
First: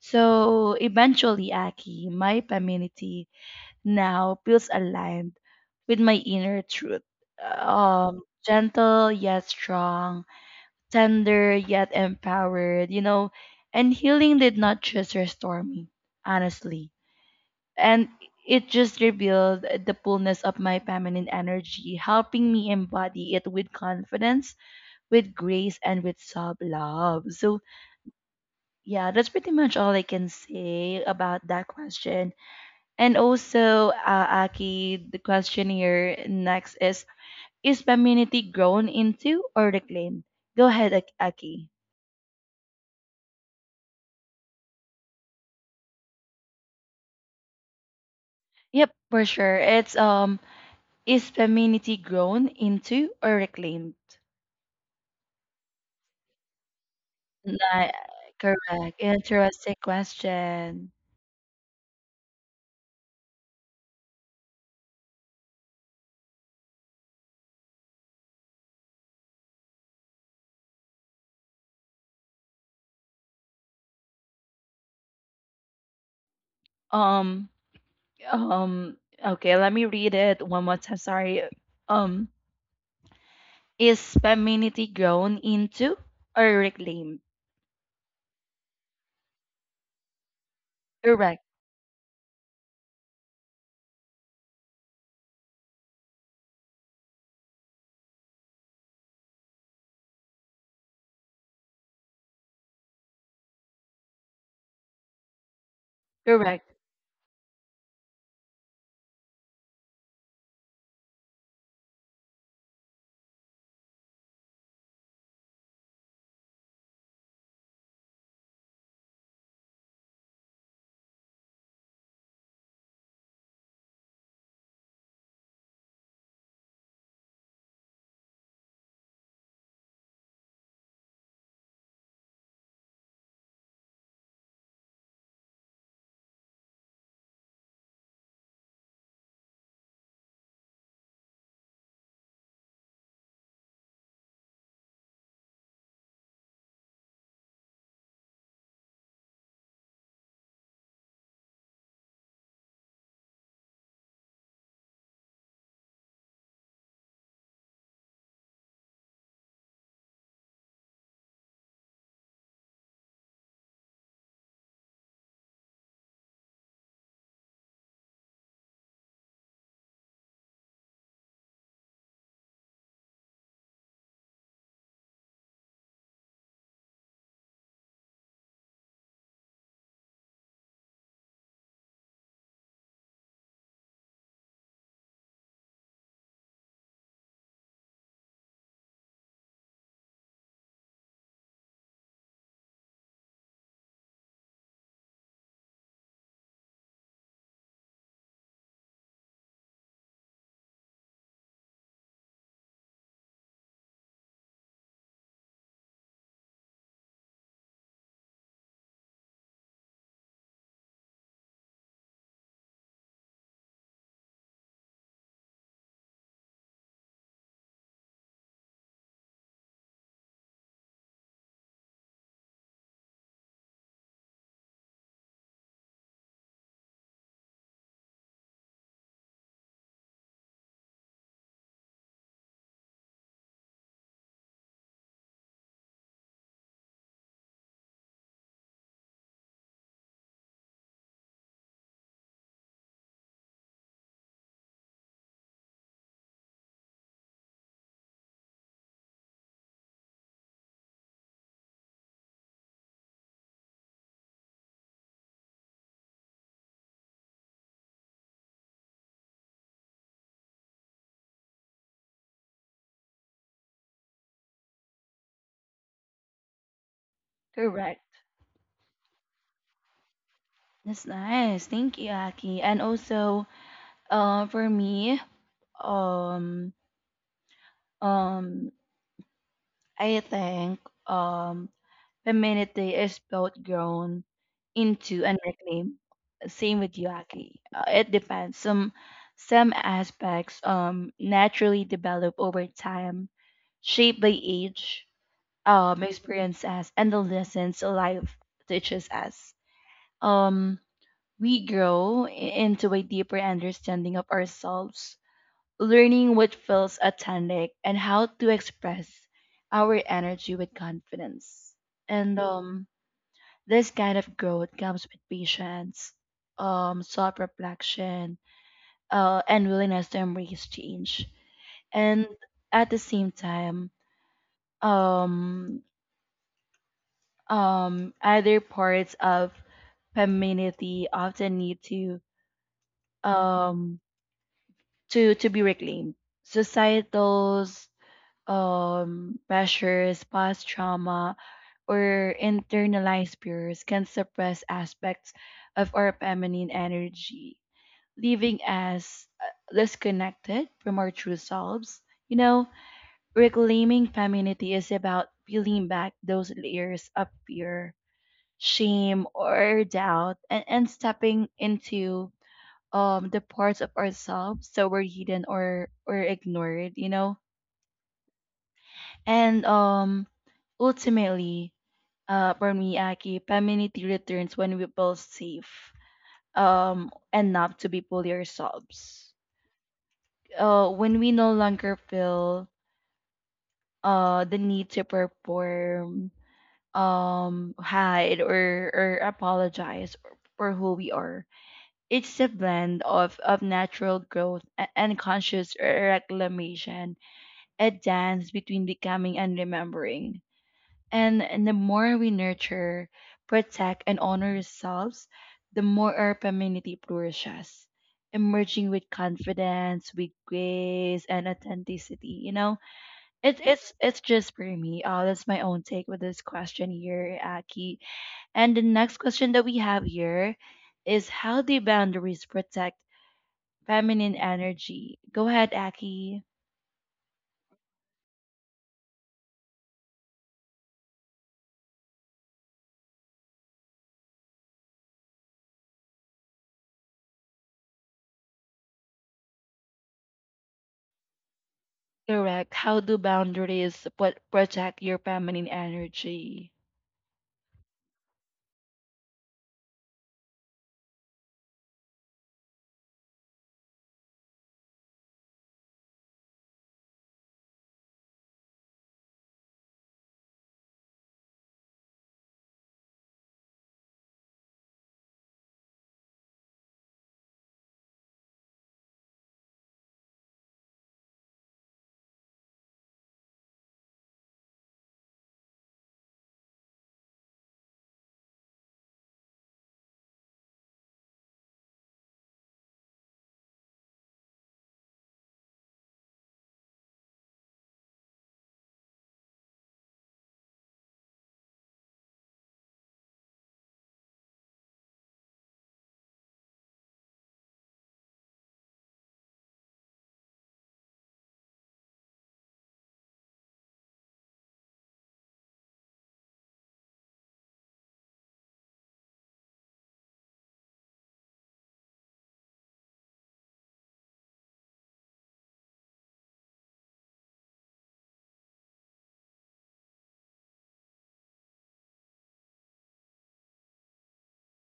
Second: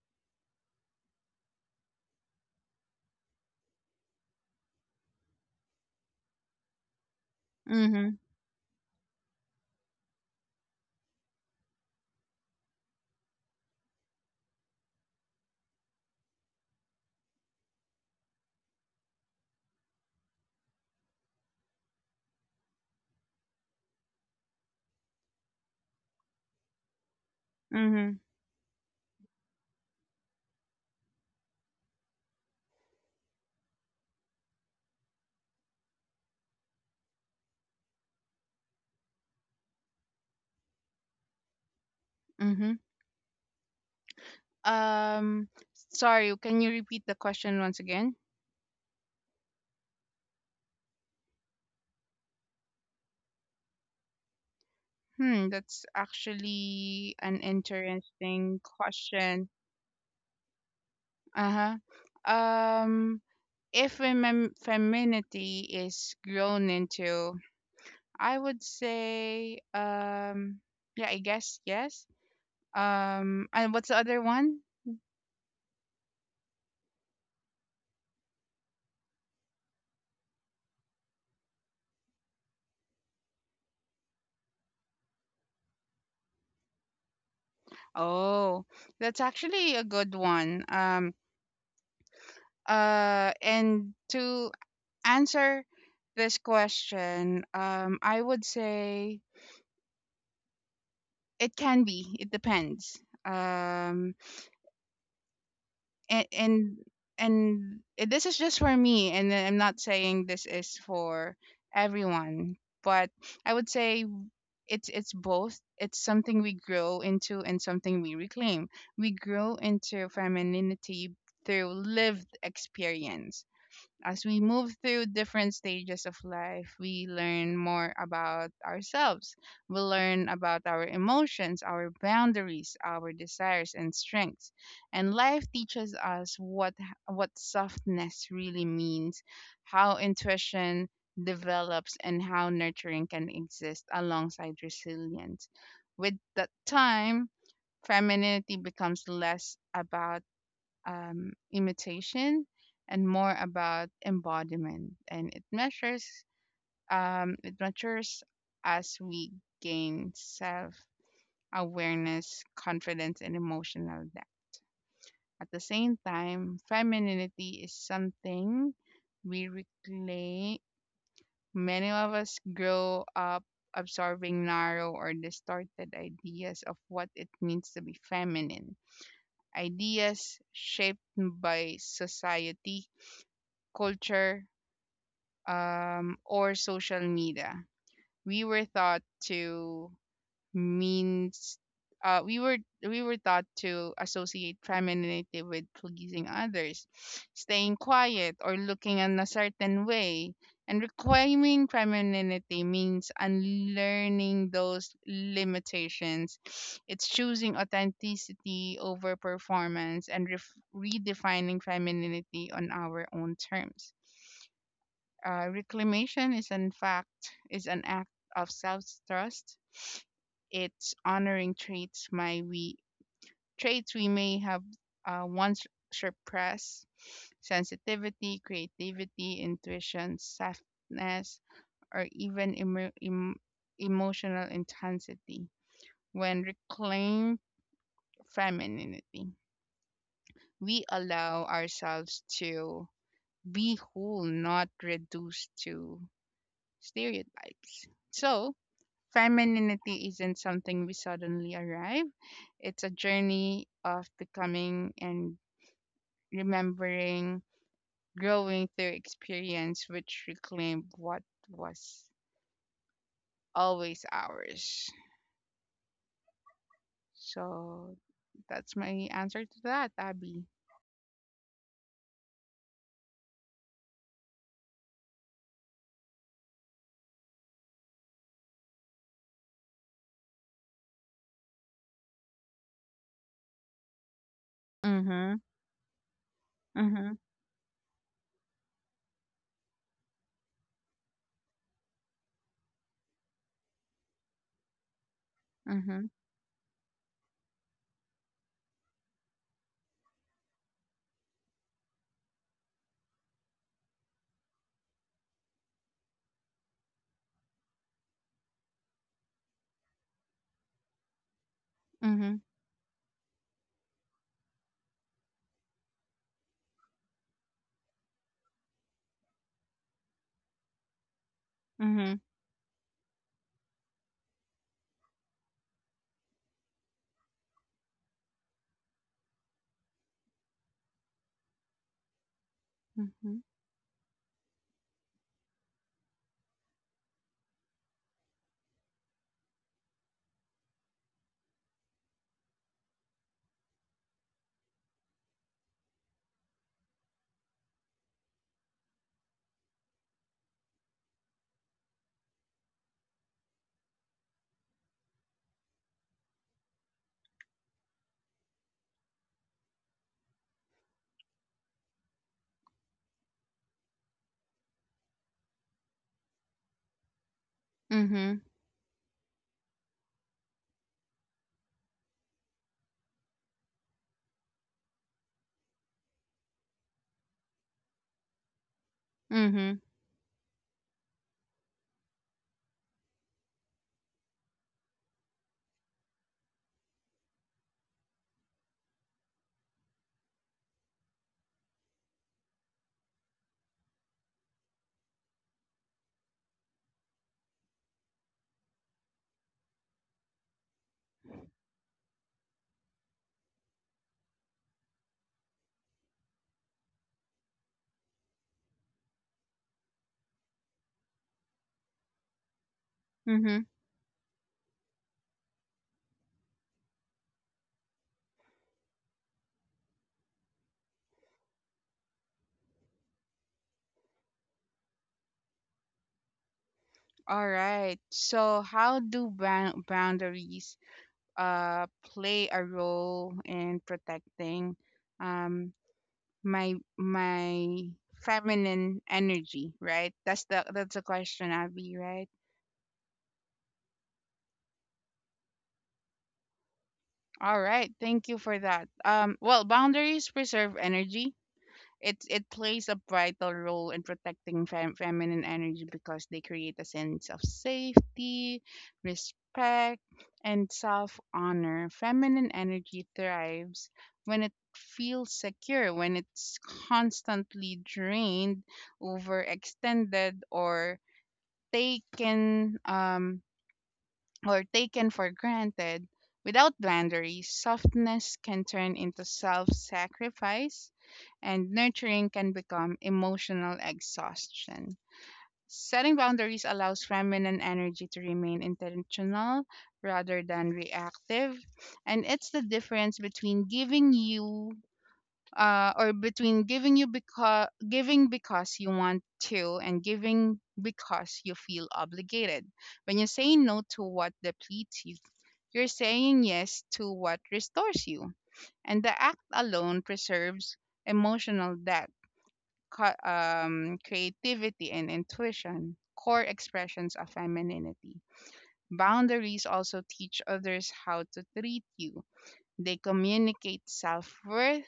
S1: So eventually, Aki, my femininity now feels aligned with my inner truth.
S2: Mhm.
S1: Gentle yet strong, tender yet empowered, you know. And healing did not just restore me, honestly. And it just revealed the fullness of my feminine energy, helping me embody it with confidence, with grace, and with self love. So,
S2: Mhm.
S1: yeah, that's pretty much all I can say about that question. And also, Aki, the question here next is femininity grown into or reclaimed? Go ahead, Aki.
S2: Mhm. um Sorry, can you repeat the question once again?
S1: Yep, for sure. It's is femininity grown into or reclaimed?
S2: Hmm, that's actually an
S1: Nah,
S2: interesting
S1: correct.
S2: question.
S1: Interesting question.
S2: Uh-huh. um if femininity is grown into, I would say, yeah, I guess yes. And what's the other one?
S1: Um, um, okay, let me read it one more time. Sorry. Um, is femininity grown into or reclaimed?
S2: Oh, that's actually a good one.
S1: Correct,
S2: And to answer this question, I would say it can be. It depends. And and
S1: correct,
S2: and this is just for me, and I'm not saying this is for everyone, but I would say it's both. It's something we grow into and something we reclaim. We grow into femininity through lived experience. As we move through different stages of life, we learn more about ourselves. We learn about our emotions, our boundaries, our desires and strengths. And life teaches us what softness really means, how intuition develops, and how nurturing can exist alongside resilience. With that time, femininity becomes less about imitation and more about embodiment. And it matures as we gain self awareness, confidence, and emotional depth. At the same time, femininity is something we reclaim. Many of us grow up absorbing narrow or distorted ideas of what it means to be feminine. Ideas shaped by society, culture, or social media. We were taught to means we were taught to associate femininity with pleasing others, staying quiet, or looking in a certain way. And reclaiming femininity means unlearning those limitations. It's choosing authenticity over performance and redefining femininity on our own terms. Reclamation is in fact is an act of self-trust. It's honoring traits we may have once suppressed: sensitivity, creativity, intuition, softness, or even emotional intensity. When reclaimed femininity, we allow ourselves to be whole, not reduced to stereotypes. So, Femininity isn't something we suddenly arrive. It's a journey of becoming and remembering, growing through experience, which reclaimed what was always ours. So
S1: correct.
S2: that's my answer to that, Abby.
S1: That's nice. Thank you, Aki. And also, for me, um, um, I think um, femininity is both grown into and
S2: Mhm.
S1: reclaimed. Same with you,
S2: Mhm.
S1: Aki. It depends. Some aspects naturally develop over time, shaped by age,
S2: Mhm.
S1: experiences, and the lessons life teaches us. Um, we grow into a deeper understanding of ourselves, learning what feels authentic and how to express our energy with confidence.
S2: Mhm.
S1: And this kind of growth comes with patience, self reflection, and willingness to embrace change.
S2: Mhm.
S1: And at the same time, um, other parts of femininity often need to
S2: Mhm.
S1: um to be reclaimed. Societal pressures, past trauma, or internalized fears can suppress aspects of our feminine energy, leaving us disconnected from our true selves. You know, reclaiming femininity is about peeling back those layers of fear, shame, or doubt, and, stepping into the parts of ourselves that were hidden or ignored, you know?
S2: Mhm.
S1: And ultimately, for me, Aki, femininity returns when we feel safe enough to be fully ourselves.
S2: Mhm.
S1: Uh, when we no longer feel the need to perform, hide, or apologize for who we are. It's a blend of, natural growth and conscious reclamation, a dance between becoming and remembering. And, the more we nurture, protect, and honor ourselves, the more our femininity flourishes, emerging with confidence, with grace, and authenticity. You know, it's
S2: Mhm.
S1: it's it's just for me. That's my own take with this question here, Aki. And the next question that we have here is, how do boundaries protect feminine energy? Go ahead, Aki.
S2: All right. So, how do boundaries uh, play a role in protecting um, my feminine energy, right? That's the question, Abby, right?
S1: Correct. How do boundaries protect your feminine energy?
S2: All right, thank you for that. Well, boundaries preserve energy. It plays a vital role in protecting feminine energy because they create a sense of safety, respect, and self honor. Feminine energy thrives when it feels secure, when it's constantly drained, overextended, taken um or taken for granted. Without boundaries, softness can turn into self sacrifice, and nurturing can become emotional exhaustion. Setting boundaries allows feminine energy to remain intentional rather than reactive, and it's the difference between giving you because giving because you want to and giving because you feel obligated. When you say no to what depletes you, you're saying yes to what restores you. And the act alone preserves emotional depth, creativity, and intuition, core expressions of femininity. Boundaries also teach others how to treat you, they communicate self worth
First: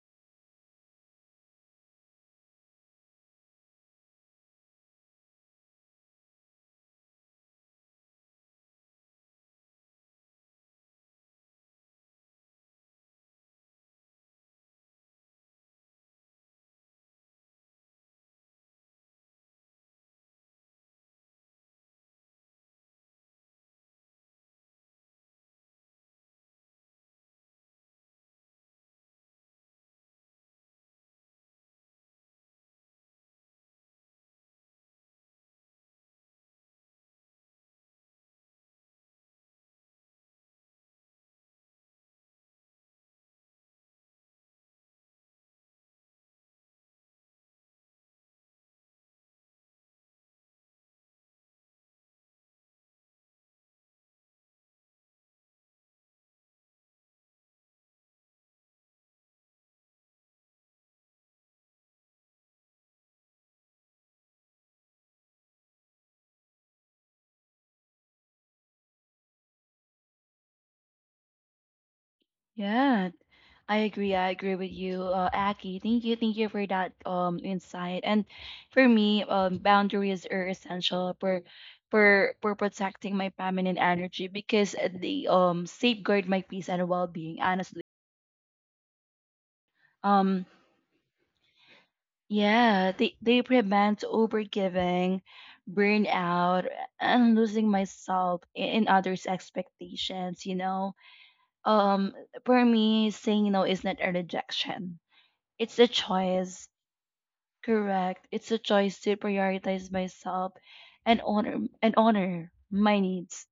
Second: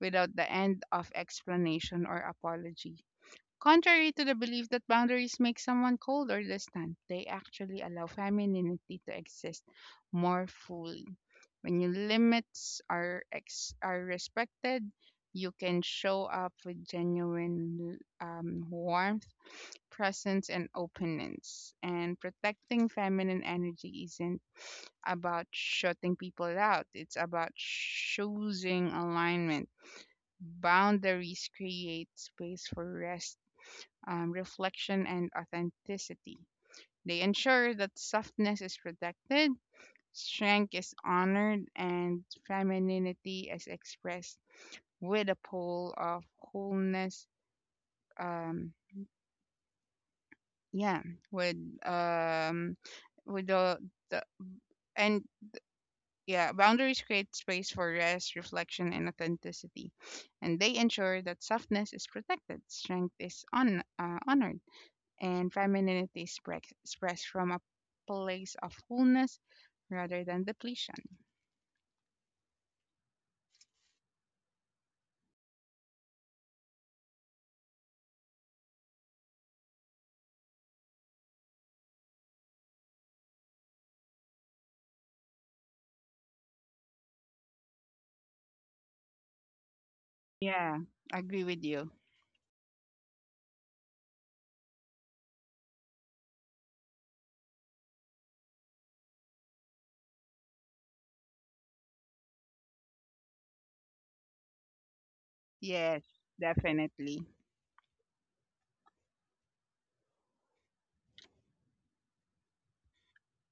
S2: without the end of explanation or apology. Contrary to the belief that boundaries make someone cold or distant, they actually allow femininity to exist more fully. When your limits are respected, you can show up with genuine warmth, presence, and openness. And protecting feminine energy isn't about shutting people out. It's about choosing alignment. Boundaries create space for rest, reflection, and authenticity. They ensure that softness is protected, strength is honored, and femininity is expressed with a pull of wholeness. Um, yeah, with um, with the and Yeah, boundaries create space for rest, reflection, and authenticity, and they ensure that softness is protected, honored, and femininity expressed from a place of fullness rather than depletion.
S1: Yeah, I agree. I agree with you, Aki. Thank you. Thank you for that insight. And for me, boundaries are essential for protecting my feminine energy because they safeguard my peace and well-being. Honestly, um,
S2: Yeah, agree with you.
S1: yeah, they prevent overgiving, burnout, and losing myself in others' expectations. You know, um for me, saying no is not a rejection, it's a
S2: Yes,
S1: choice.
S2: definitely.
S1: Correct, it's a choice to prioritize myself and honor my needs.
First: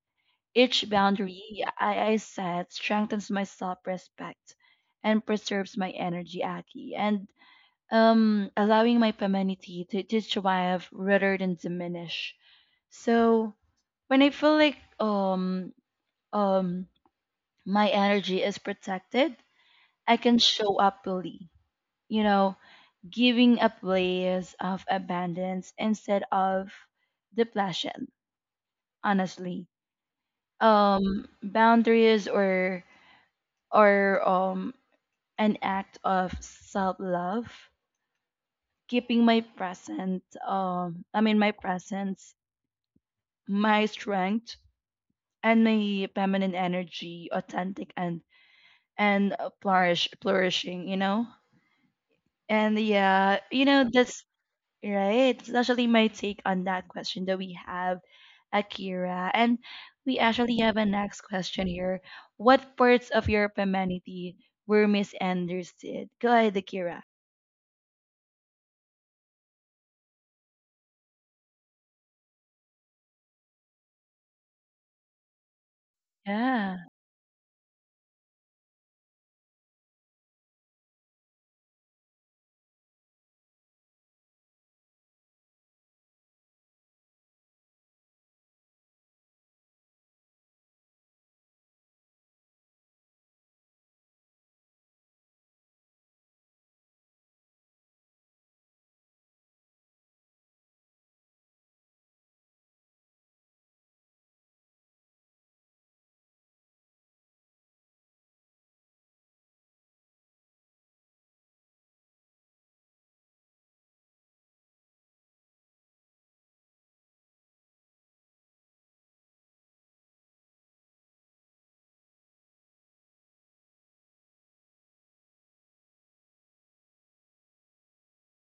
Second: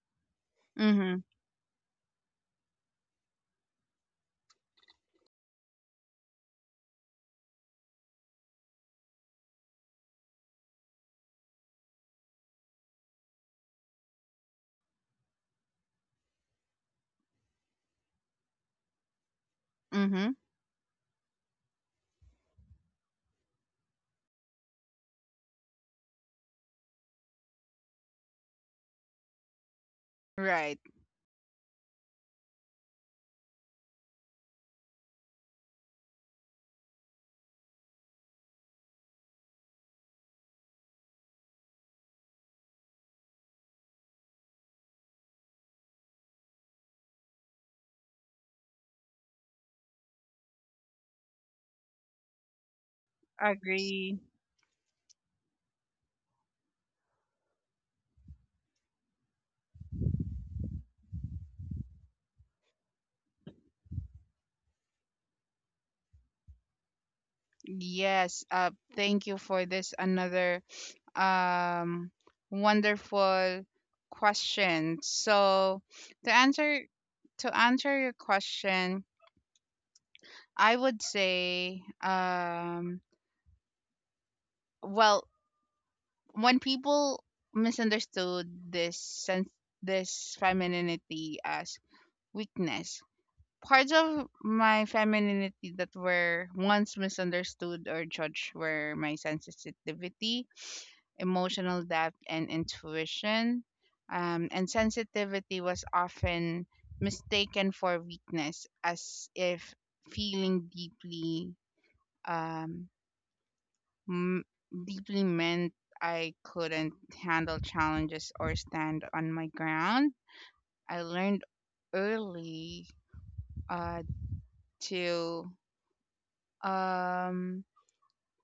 S1: Each
S2: Mhm.
S1: boundary I set strengthens my self-respect and preserves my energy, Aki, and allowing my femininity to, thrive rather than diminish. So when I feel like um my energy is protected, I can
S2: Mhm.
S1: show up fully, you know, giving a place of abundance instead of depletion, honestly.
S2: Right.
S1: Boundaries or or um an act of self love, keeping my present I mean my presence, my strength, and my feminine energy authentic and and flourishing, you know? And yeah, you know, that's
S2: Agree.
S1: right. It's actually my take on that question that we have, Akira. And we actually have a next question here. What parts of your femininity were misunderstood? Go ahead, Akira.
S2: Yes. Thank you for this another um wonderful question. So to
S1: Yeah.
S2: answer to answer your question, I would say well, when people misunderstood this sense this femininity as weakness, parts of my femininity that were once misunderstood or judged were my sensitivity, emotional depth, and intuition. And sensitivity was often mistaken for weakness, as if feeling deeply, um, m- deeply meant I couldn't handle challenges or stand on my ground. I learned early uh, to um,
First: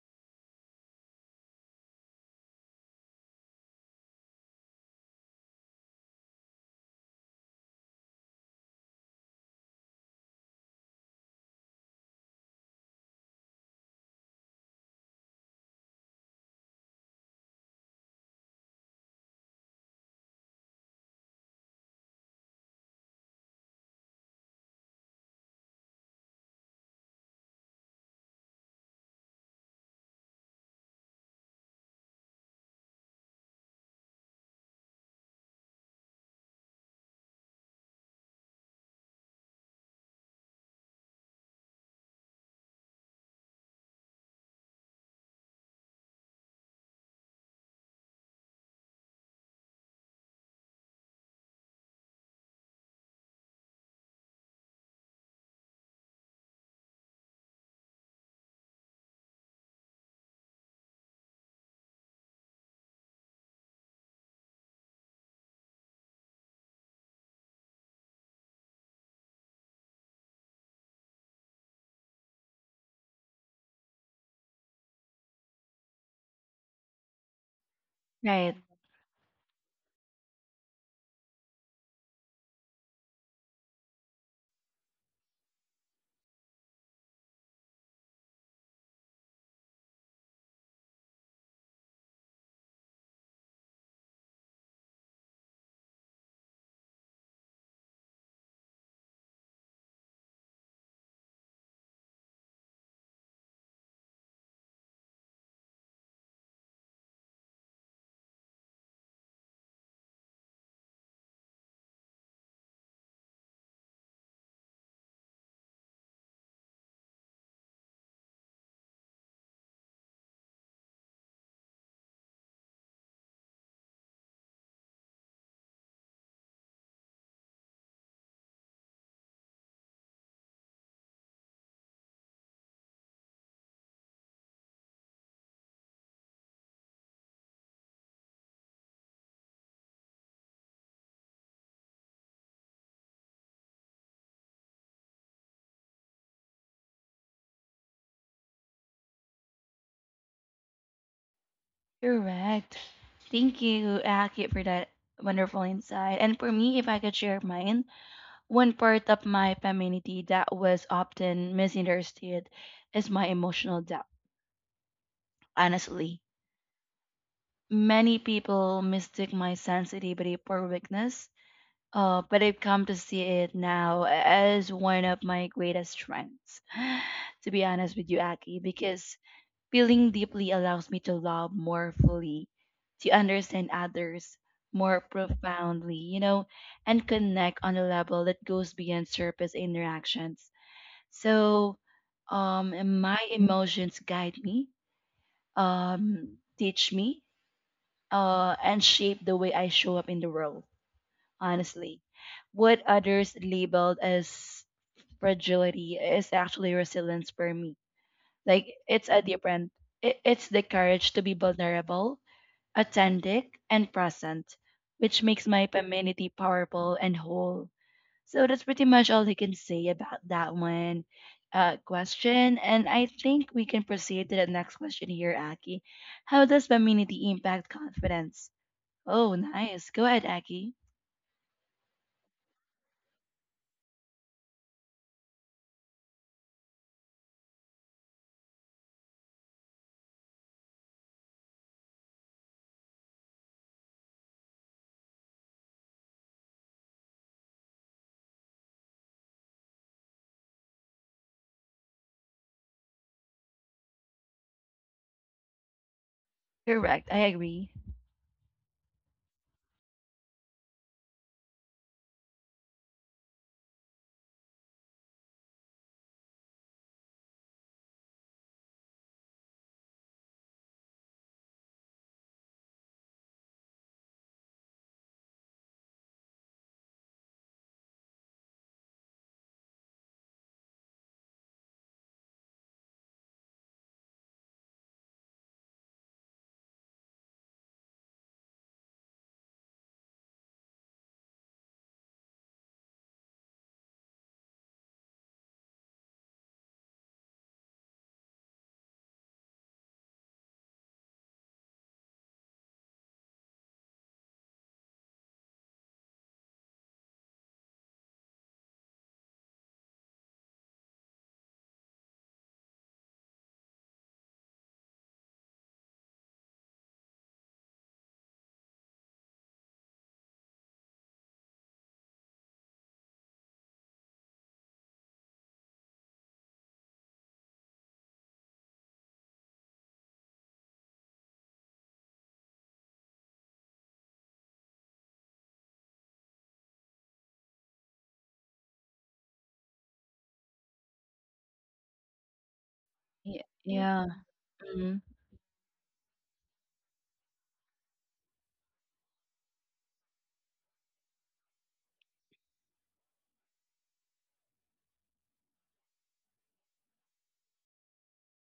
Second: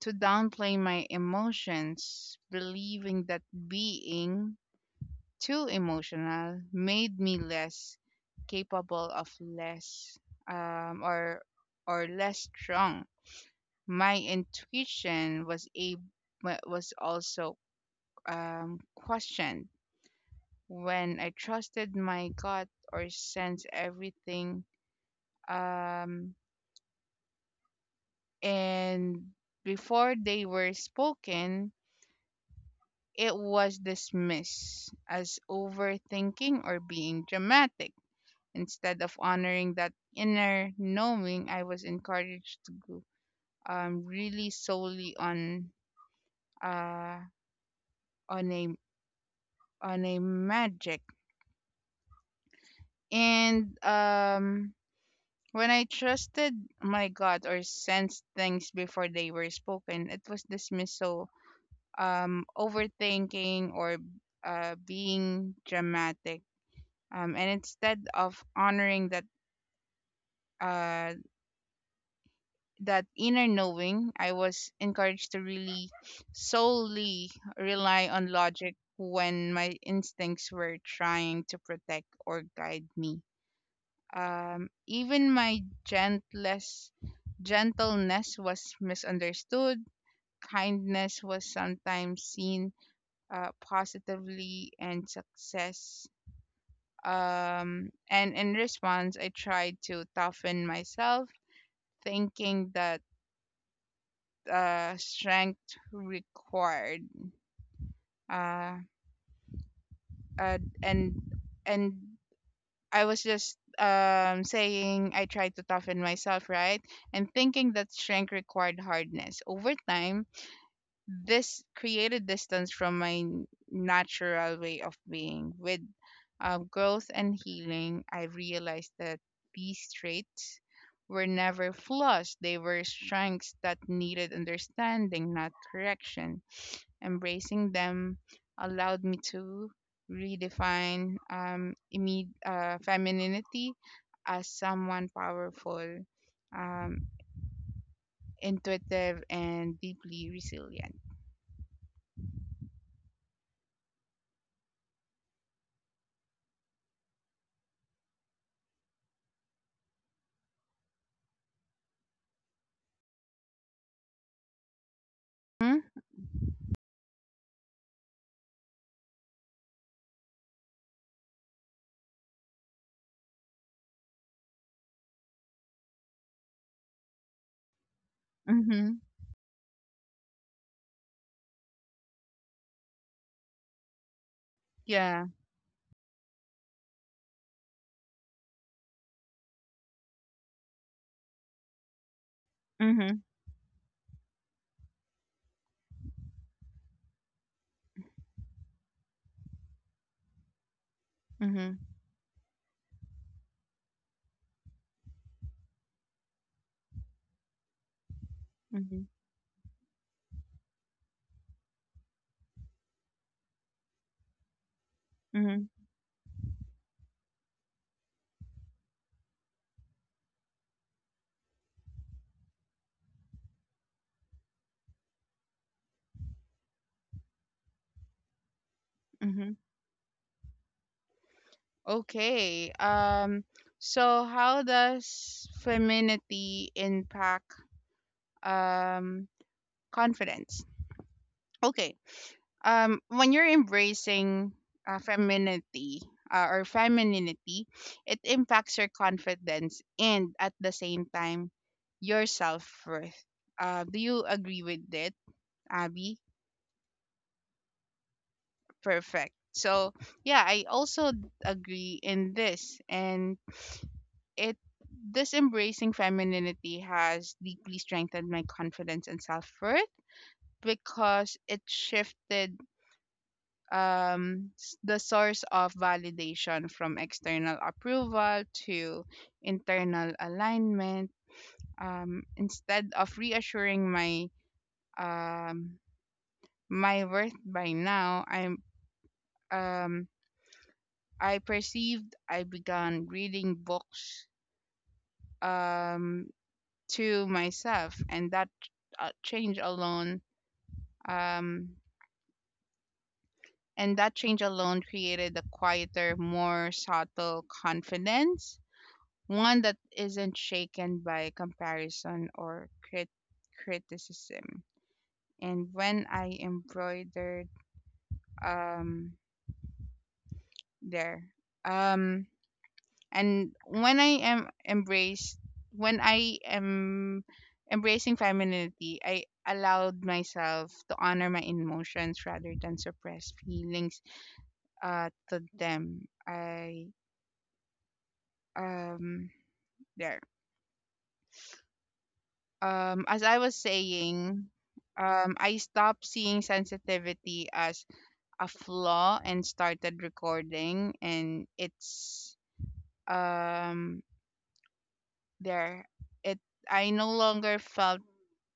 S2: to downplay my emotions, believing that being too emotional made me less capable of less um, or or less strong. My intuition was also questioned when I trusted my gut or sense everything. Um, and Before they were spoken, it was dismissed as overthinking or being dramatic. Instead of honoring that inner knowing, I was encouraged to go, really solely on uh, on a on a magic. And When I trusted my gut or sensed things before they were spoken, it was dismissed. So, overthinking or being dramatic, and instead of honoring uh, that inner knowing, I was encouraged to really solely rely on
S1: Right.
S2: logic when my instincts were trying to protect or guide me. Even my gentlest gentleness was misunderstood. Kindness was sometimes seen positively, and success. And in response, I tried to toughen myself, thinking that strength required uh, uh, and and I was just saying I tried to toughen myself, right? And thinking that strength required hardness. Over time, this created distance from my natural way of being. With growth and healing, I realized that these traits were never flaws. They were strengths that needed understanding, not correction. Embracing them allowed me to redefine femininity as someone powerful, um, intuitive, and deeply resilient.
S1: Correct. Thank you, Aki, for that wonderful insight. And for me, if I could share mine, one part of my femininity that was often misunderstood is my emotional depth,
S2: Mm-hmm.
S1: honestly. Many people mistake my sensitivity for weakness, but I've come to see it now as one of my greatest strengths. <sighs> To be honest with you, Aki,
S2: Mm-hmm.
S1: because feeling deeply allows me to love more fully, to understand others more
S2: Yeah.
S1: profoundly, you know, and connect on a level that goes beyond surface interactions. So, my
S2: Mm-hmm.
S1: emotions guide me, teach me and shape the way I show up in the world,
S2: Mm-hmm.
S1: honestly. What others labeled as fragility is actually resilience for me. Like,
S2: Mm-hmm.
S1: it's a different, it's the courage to be vulnerable, authentic, and present, which makes my
S2: Mm-hmm.
S1: femininity powerful and whole. So, that's pretty much all I can say about that one. Question, and I think we can proceed to the next question here, Aki. How does femininity impact confidence? Oh,
S2: Mm-hmm.
S1: nice. Go ahead, Aggie.
S2: Okay. So, how does femininity impact um confidence? Okay. When you're embracing femininity or femininity, it impacts your confidence and at the same time your self-worth. Do you agree with it, Abby?
S1: Correct. I agree.
S2: Perfect. So yeah, I also agree in this. And it this embracing femininity has deeply strengthened my confidence and self-worth because it shifted the source of validation from external approval to internal alignment. Instead of reassuring um, my worth by now I'm um, I perceived I began reading books um, to myself, and that uh, change alone um, change alone created a quieter, more subtle confidence, one that isn't shaken by comparison or criticism. And when I embroidered um there um and When I am when I am embracing femininity, I allowed myself to honor my emotions rather than suppress feelings to them. I um there As I
S1: Yeah.
S2: was
S1: Yeah.
S2: saying,
S1: Mhm.
S2: I stopped seeing sensitivity as a flaw and started recording, and it's um, there. It I no longer felt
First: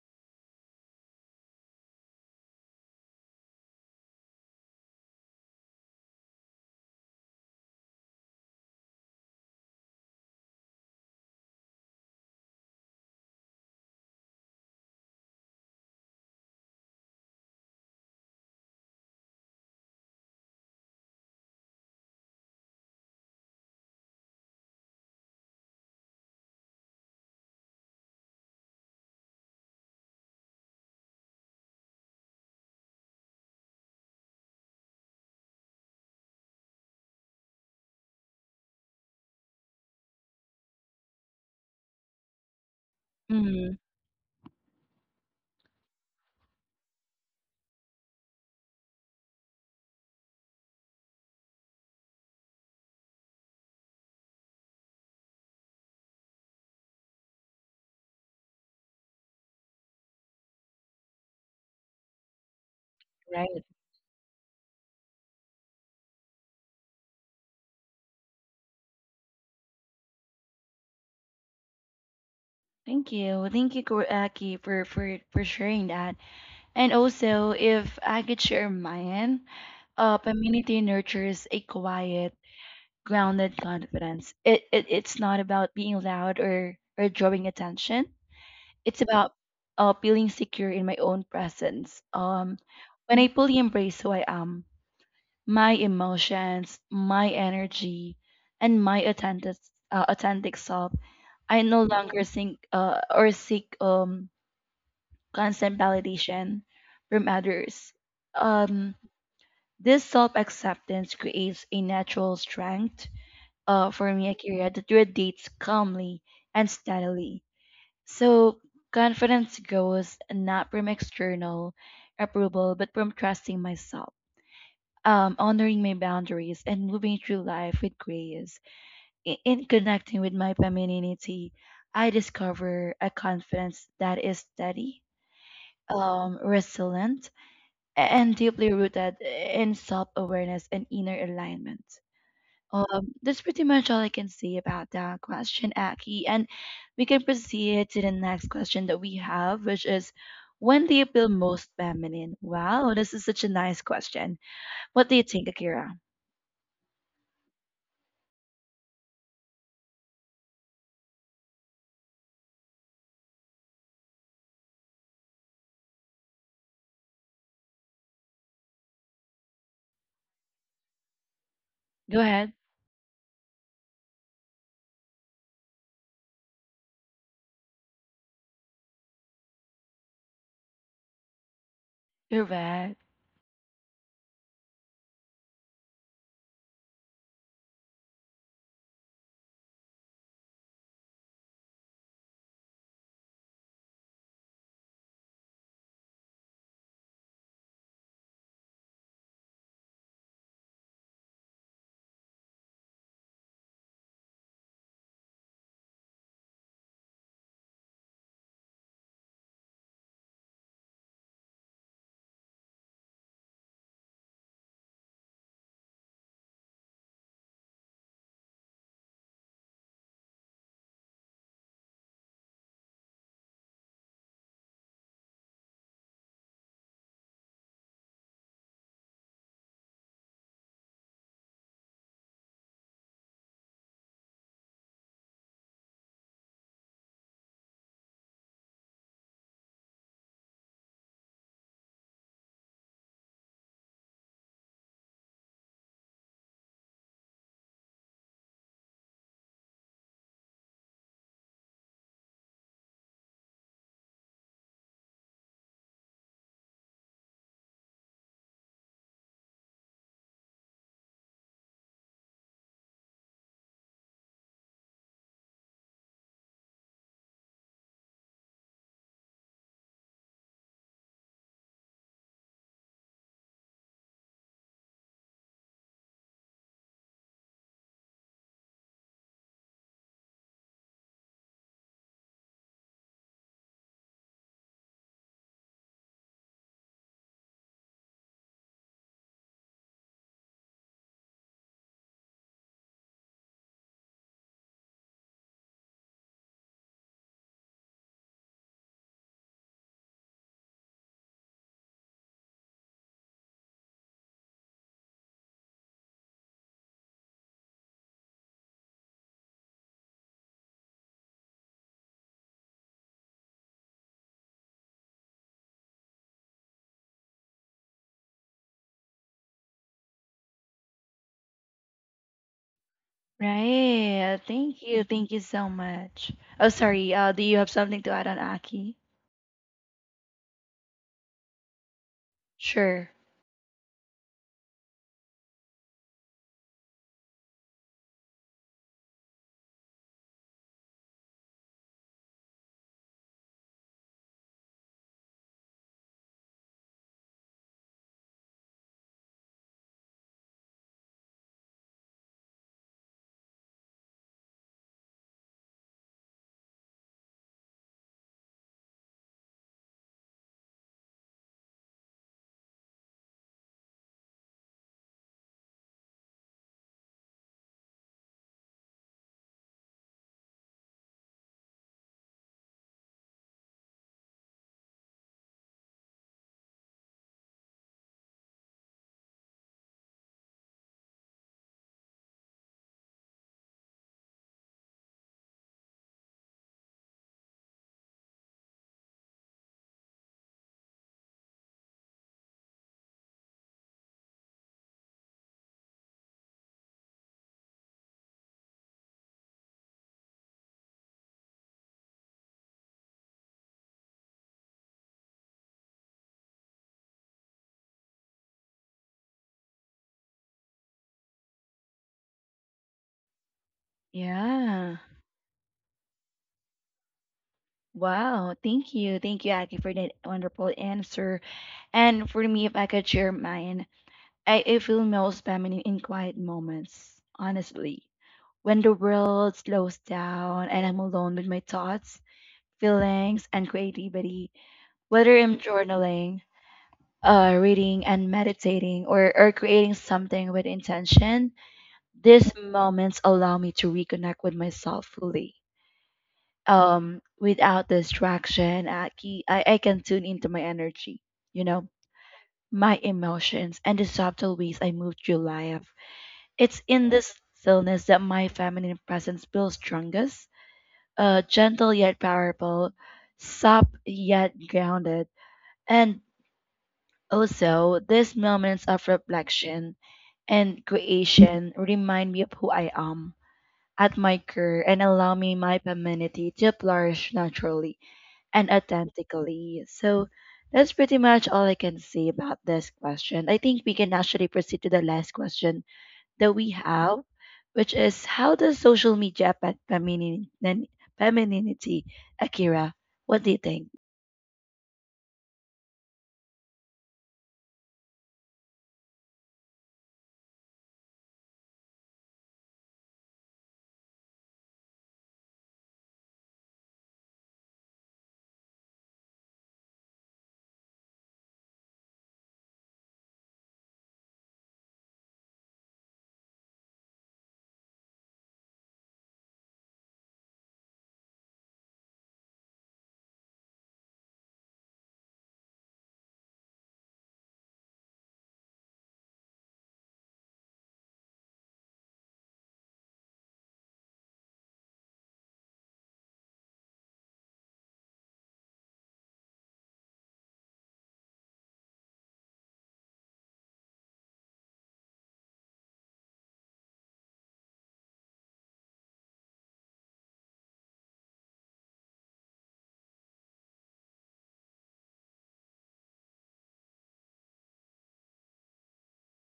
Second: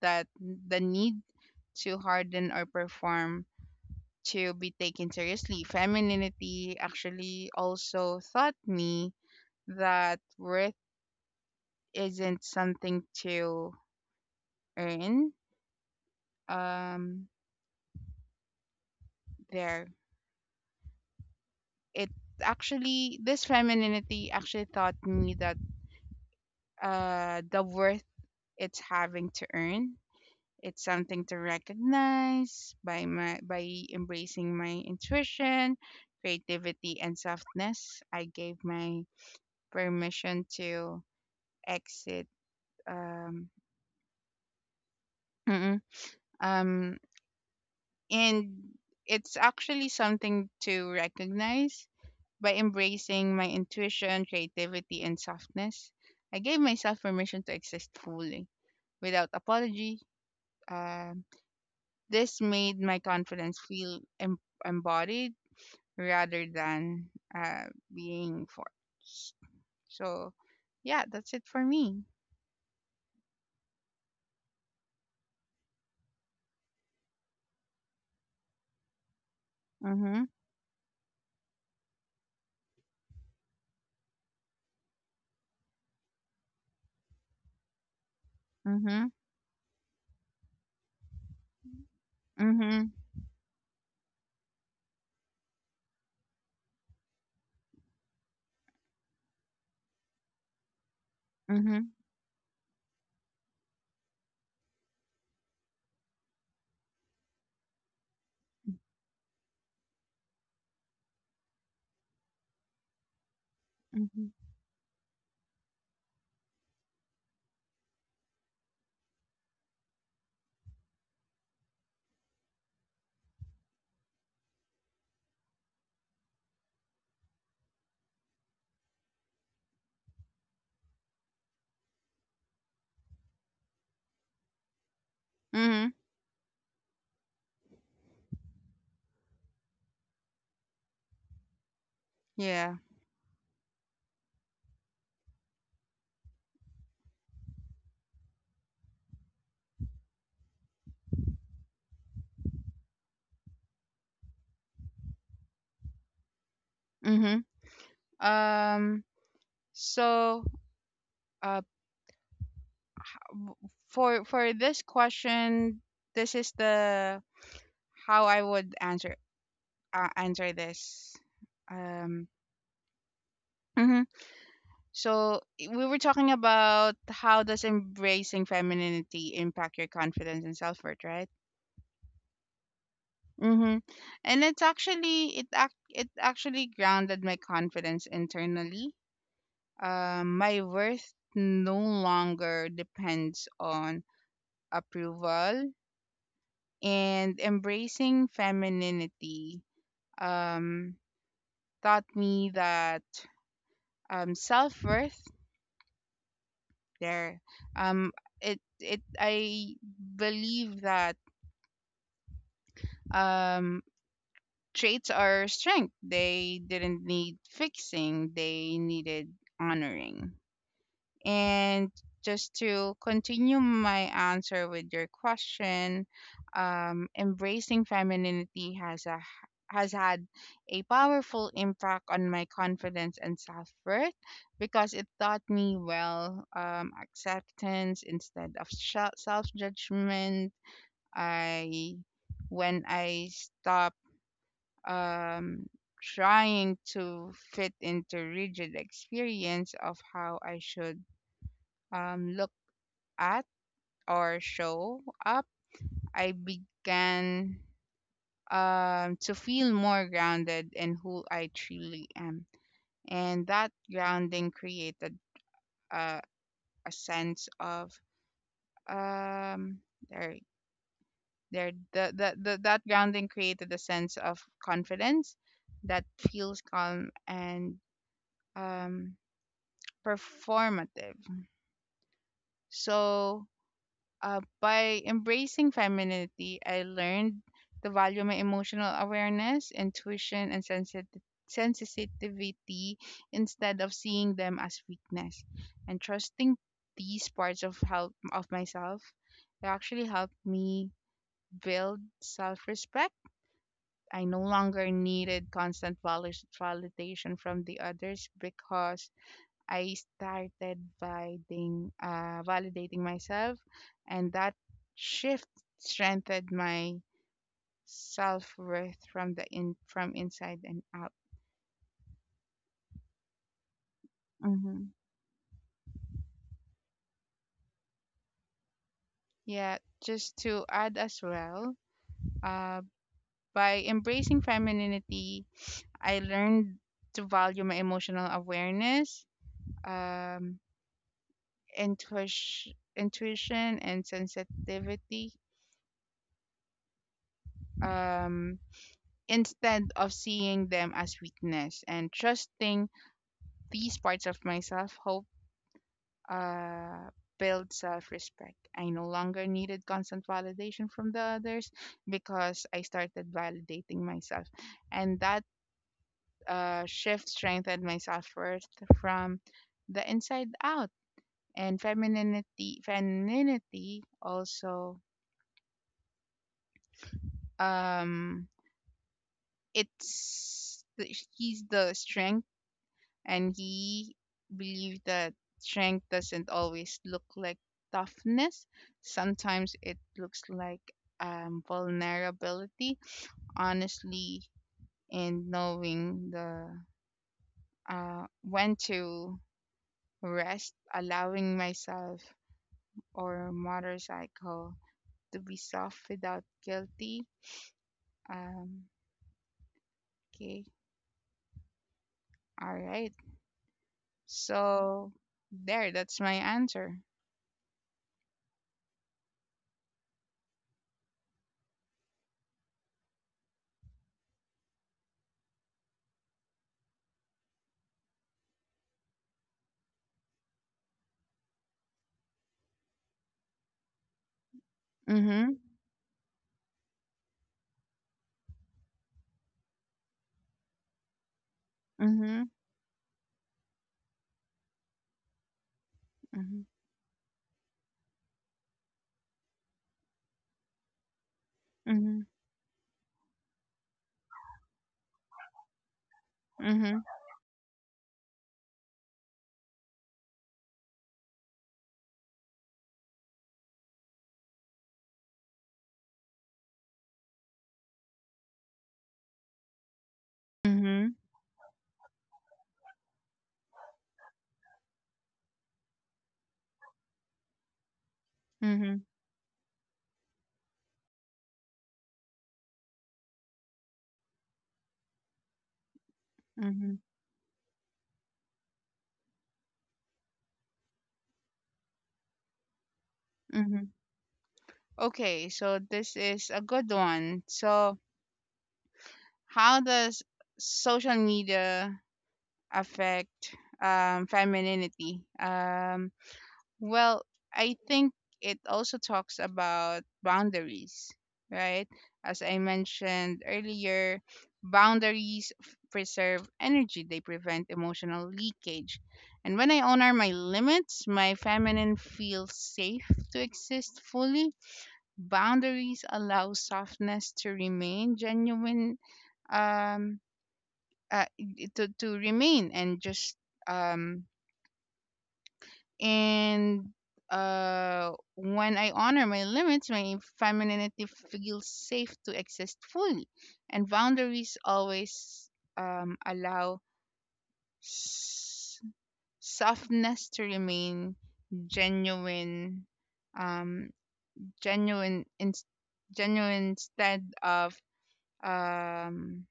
S2: that the need to harden or perform to be taken seriously. Femininity actually also taught me that worth isn't something to earn. Um, there it Actually, this femininity actually taught me that the worth, it's having to earn, it's something to recognize. By my by embracing my intuition, creativity, and softness, I gave my permission to exit um
S1: Mhm.
S2: mm-mm, um and it's actually something to recognize. By embracing my intuition, creativity, and softness, I gave myself permission to exist fully without apology. Um this made my confidence
S1: Right.
S2: feel embodied rather than uh, being forced. So, yeah, that's it for me.
S1: Thank you. Well, thank you, Aki, for for sharing that. And also, if I could share mine,
S2: Mhm.
S1: femininity nurtures a quiet, grounded confidence. It's not about being loud or drawing attention. It's
S2: Mhm.
S1: about feeling secure in my own presence.
S2: Mhm.
S1: When I fully embrace who I am, my emotions, my energy, and my authentic authentic self. I no
S2: Mhm.
S1: longer think or seek constant validation from others. Um, this self acceptance creates a natural strength for me,
S2: Mhm.
S1: Akira, that radiates calmly and steadily. So confidence grows not from external approval, but from trusting myself, honoring my boundaries and moving through life with grace. In connecting with my femininity, I discover a confidence that is steady,
S2: Mhm.
S1: resilient, and deeply rooted in self awareness and inner alignment.
S2: Yeah.
S1: That's pretty much all I can say about that question, Aki. And we can proceed to the next question that we have, which is when do you feel most feminine? Wow, this is such a nice question. What do you think, Akira?
S2: Mhm. Um. So, uh, w- for this question, this is the how I would answer answer this.
S1: Go
S2: Um,
S1: ahead.
S2: mhm. So, we were talking about how does embracing femininity impact your confidence and self worth, right?
S1: You're right.
S2: Mm-hmm. And it's actually it actually grounded my confidence internally. My worth no longer depends on approval, and embracing femininity um taught me that self worth there. Um, it it I believe that um, traits are strength. They didn't need fixing. They needed honoring. And just to continue my answer with your question, embracing femininity has had a powerful impact on my confidence and self worth because it taught me well, acceptance instead of self judgment. I When I stop um, trying to fit into rigid experience of how I should look at or show up, I began to feel more grounded in who I truly am. And that grounding created uh, a sense of um, there, there, the, that grounding created a sense of confidence that feels calm and um, performative. So, by embracing femininity, I learned to value my emotional awareness, intuition, and sensitivity instead of seeing them as weakness, and trusting these parts of help of myself, it actually helped me build self-respect. I no longer needed constant validation from the others because I started validating myself, and that shift strengthened my self worth from the in from inside and out.
S1: Right. Thank
S2: Hmm.
S1: you. Thank you so much. Oh, sorry. Do you have something to add on, Aki?
S2: Yeah, just to add as well, uh,
S1: Sure.
S2: by embracing femininity, I learned to value my emotional awareness, um, intuition, intuition, and sensitivity. Um, Instead of seeing them as weakness and trusting these parts of myself, hope uh build self-respect. I no longer needed constant validation from the others because I started validating myself, and that shift strengthened my self-worth from the inside out. And femininity also um he's the strength and he believed that strength doesn't always look like toughness. Sometimes it looks like vulnerability, honestly, and knowing the when to rest, allowing myself or motorcycle to be soft without guilty. Um, okay, all right.
S1: Yeah.
S2: So there, that's my answer.
S1: Wow. Thank you. Thank you, Aki, for that wonderful answer. And for me, if I could share mine, I feel most feminine in quiet moments, honestly. When the world slows down and I'm alone with my thoughts, feelings, and creativity, whether I'm
S2: Mhm.
S1: journaling, reading and meditating or, creating something with intention, these
S2: Mhm.
S1: moments allow me to reconnect with myself fully.
S2: Mhm.
S1: Without distraction, I can tune into my energy, you know,
S2: Mhm.
S1: my emotions, and the subtle ways I move through life. It's
S2: Mhm.
S1: in this stillness that my feminine presence feels strongest, gentle yet powerful, soft yet grounded. And also, these moments of reflection and
S2: Mm-hmm.
S1: creation remind me of who I am at my core and allow me my femininity to flourish naturally and
S2: Mm-hmm.
S1: authentically. So that's pretty much all I can say about this question. I think we can actually proceed to the last question that we
S2: Mm-hmm.
S1: have, which is how does social media affect femininity? Akira, what do you think?
S2: Mm-hmm. Okay, so this is a good one. So, how does social media affect femininity? Well, I think it also talks about boundaries, right? As I mentioned earlier, boundaries preserve energy, they prevent emotional leakage. And when I honor my limits, my feminine feels safe to exist fully. Boundaries allow softness to remain genuine, um, to remain and just, um, and when I honor my limits, my femininity feels safe to exist fully. And boundaries always allow s- softness to remain genuine, um, genuine, in- genuine instead of um,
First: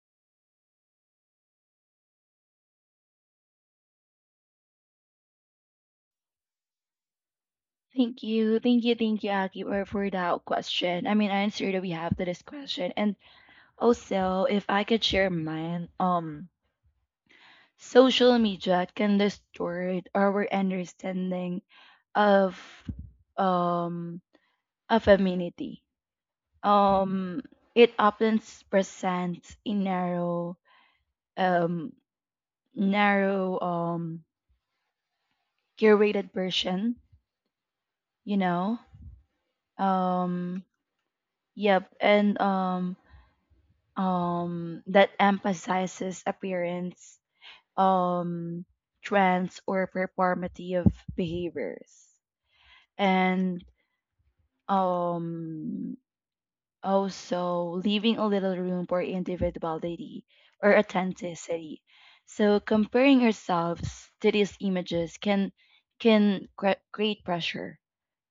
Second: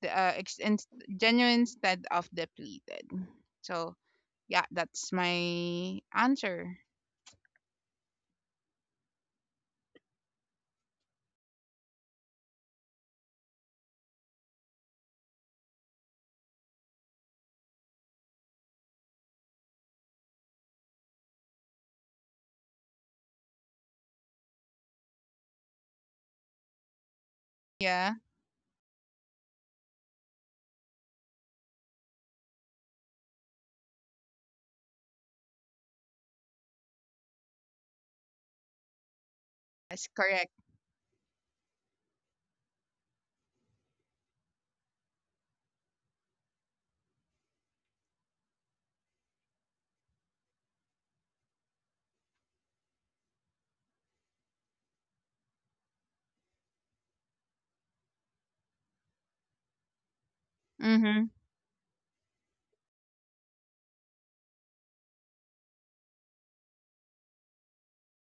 S2: The uh, ex- in- genuine instead of depleted. So yeah, that's my answer.
S1: Thank you, Aki, for that question. I mean, answer that we have to this question, and also, if I could share mine, social media can distort our understanding of um of femininity. Um, it
S2: Yeah,
S1: often presents a narrow, um, narrow, um, curated version. You know,
S2: that's correct.
S1: um, yep, and that emphasizes appearance, um, trends or performative behaviors. And um, also leaving a little room for individuality or
S2: Mhm,
S1: authenticity. So comparing ourselves to these images can create pressure,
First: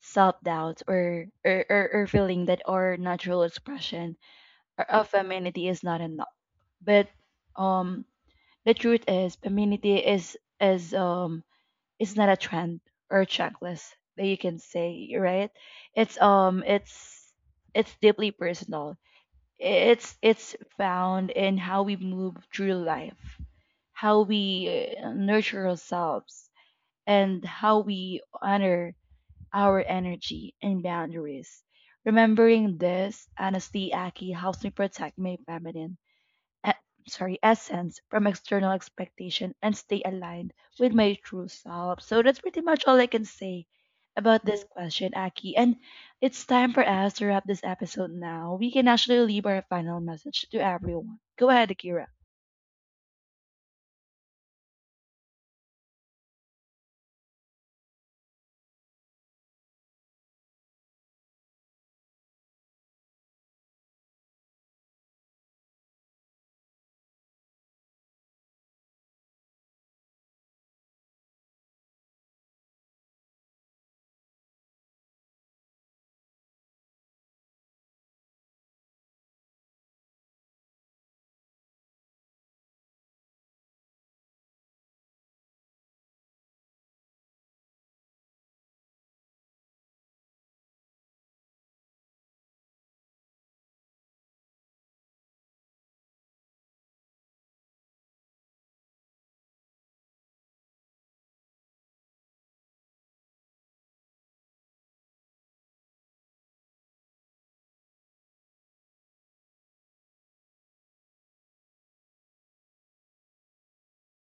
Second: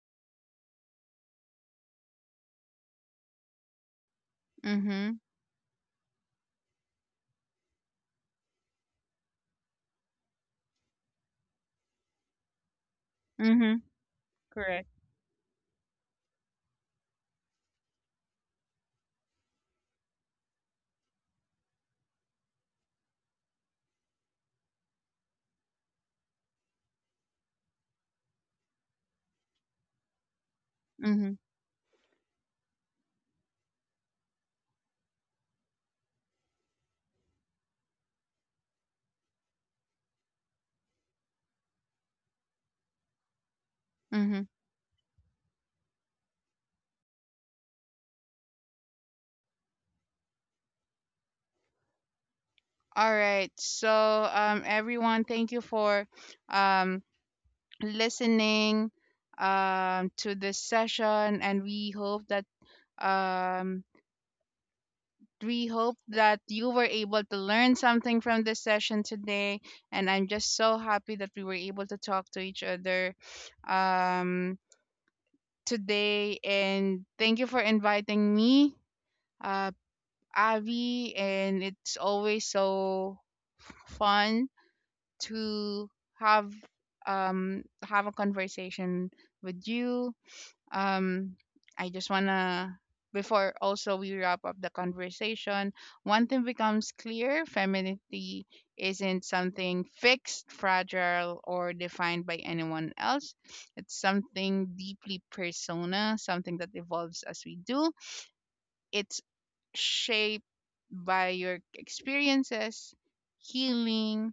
S1: self-doubt, or feeling that our natural expression or of
S2: mhm,
S1: femininity is not enough. But um, the truth is, femininity is it's not a trend or a
S2: mhm.
S1: checklist that you can
S2: Correct.
S1: say, right? It's it's deeply personal. It's found in how we move through life, how we nurture ourselves, and how we honor our energy and
S2: Mhm,
S1: boundaries. Remembering this, honestly, Aki, helps me protect my feminine e- sorry essence from external expectation and stay aligned with my true self. So that's pretty much all I can say about
S2: mhm.
S1: this question, Aki. And it's time for us to wrap this episode. Now we can actually leave our final message to everyone. Go ahead, Akira.
S2: All right. So, everyone, thank you for um, listening, to this session, and we hope that um we hope that you were able to learn something from this session today. And I'm just so happy that we were able to talk to each other um, today. And thank you for inviting me, uh, Avi. And it's always so fun to have have a conversation with you. um I just want to, before also we wrap up the conversation, one thing becomes clear: femininity isn't something fixed, fragile, or defined by anyone else. It's something deeply persona, something that evolves as we do. It's shaped by your experiences, healing,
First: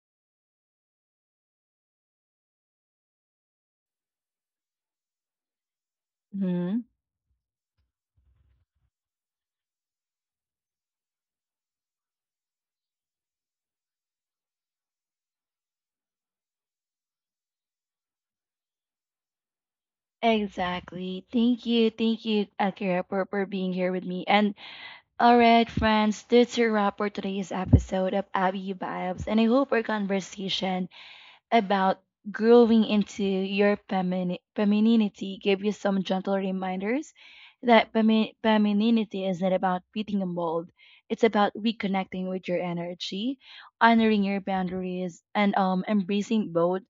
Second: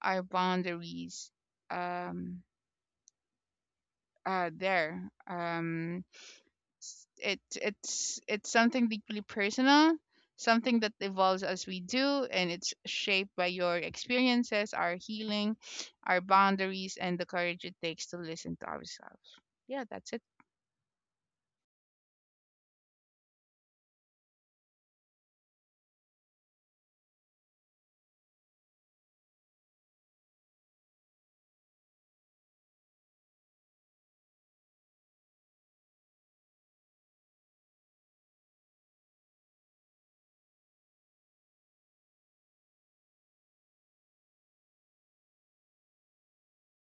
S2: our boundaries, um there um
S1: Hmm.
S2: it's something deeply personal, something that evolves as we do, and it's shaped by your experiences, our healing, our boundaries, and the courage it takes to listen to ourselves. Yeah, that's it.
S1: Exactly. Thank you. Thank you, Akira, for being here with me. And all right, friends, that's a wrap for today's episode of Abby Vibes, and I hope our conversation about growing into your femininity gave you some gentle reminders that femininity is not about fitting a mold. It's about reconnecting with your energy, honoring your boundaries, and embracing both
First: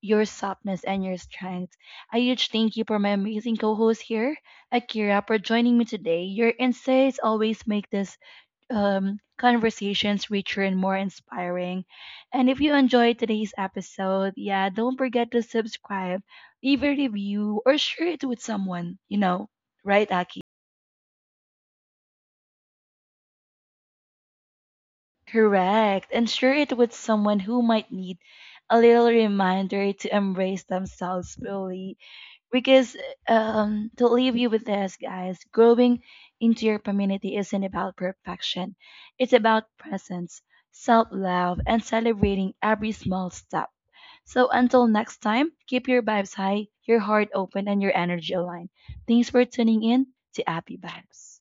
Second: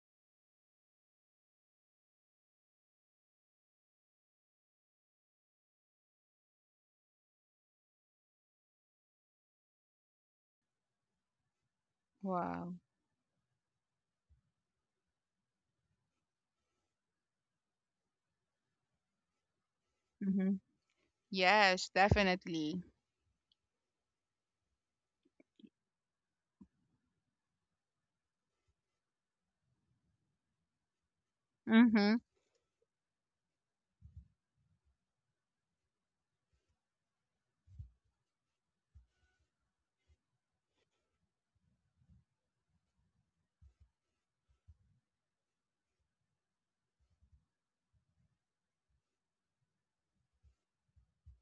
S1: your softness and your strength. A huge thank you for my amazing co-host here, Akira, for joining me today. Your insights always make this, conversations richer and more inspiring. And if you
S2: Wow.
S1: enjoyed today's episode, yeah, don't forget to subscribe, leave a review, or share it with someone, you know, right, Aki?
S2: Hmm. Yes, definitely.
S1: Correct. And share it with someone who might need a little reminder to embrace themselves fully.
S2: Hmm.
S1: Because, to leave you with this, guys, growing into your community isn't about perfection. It's about presence, self love, and celebrating every small step. So until next time, keep your vibes high, your heart open, and your energy aligned. Thanks for tuning in to Happy Vibes.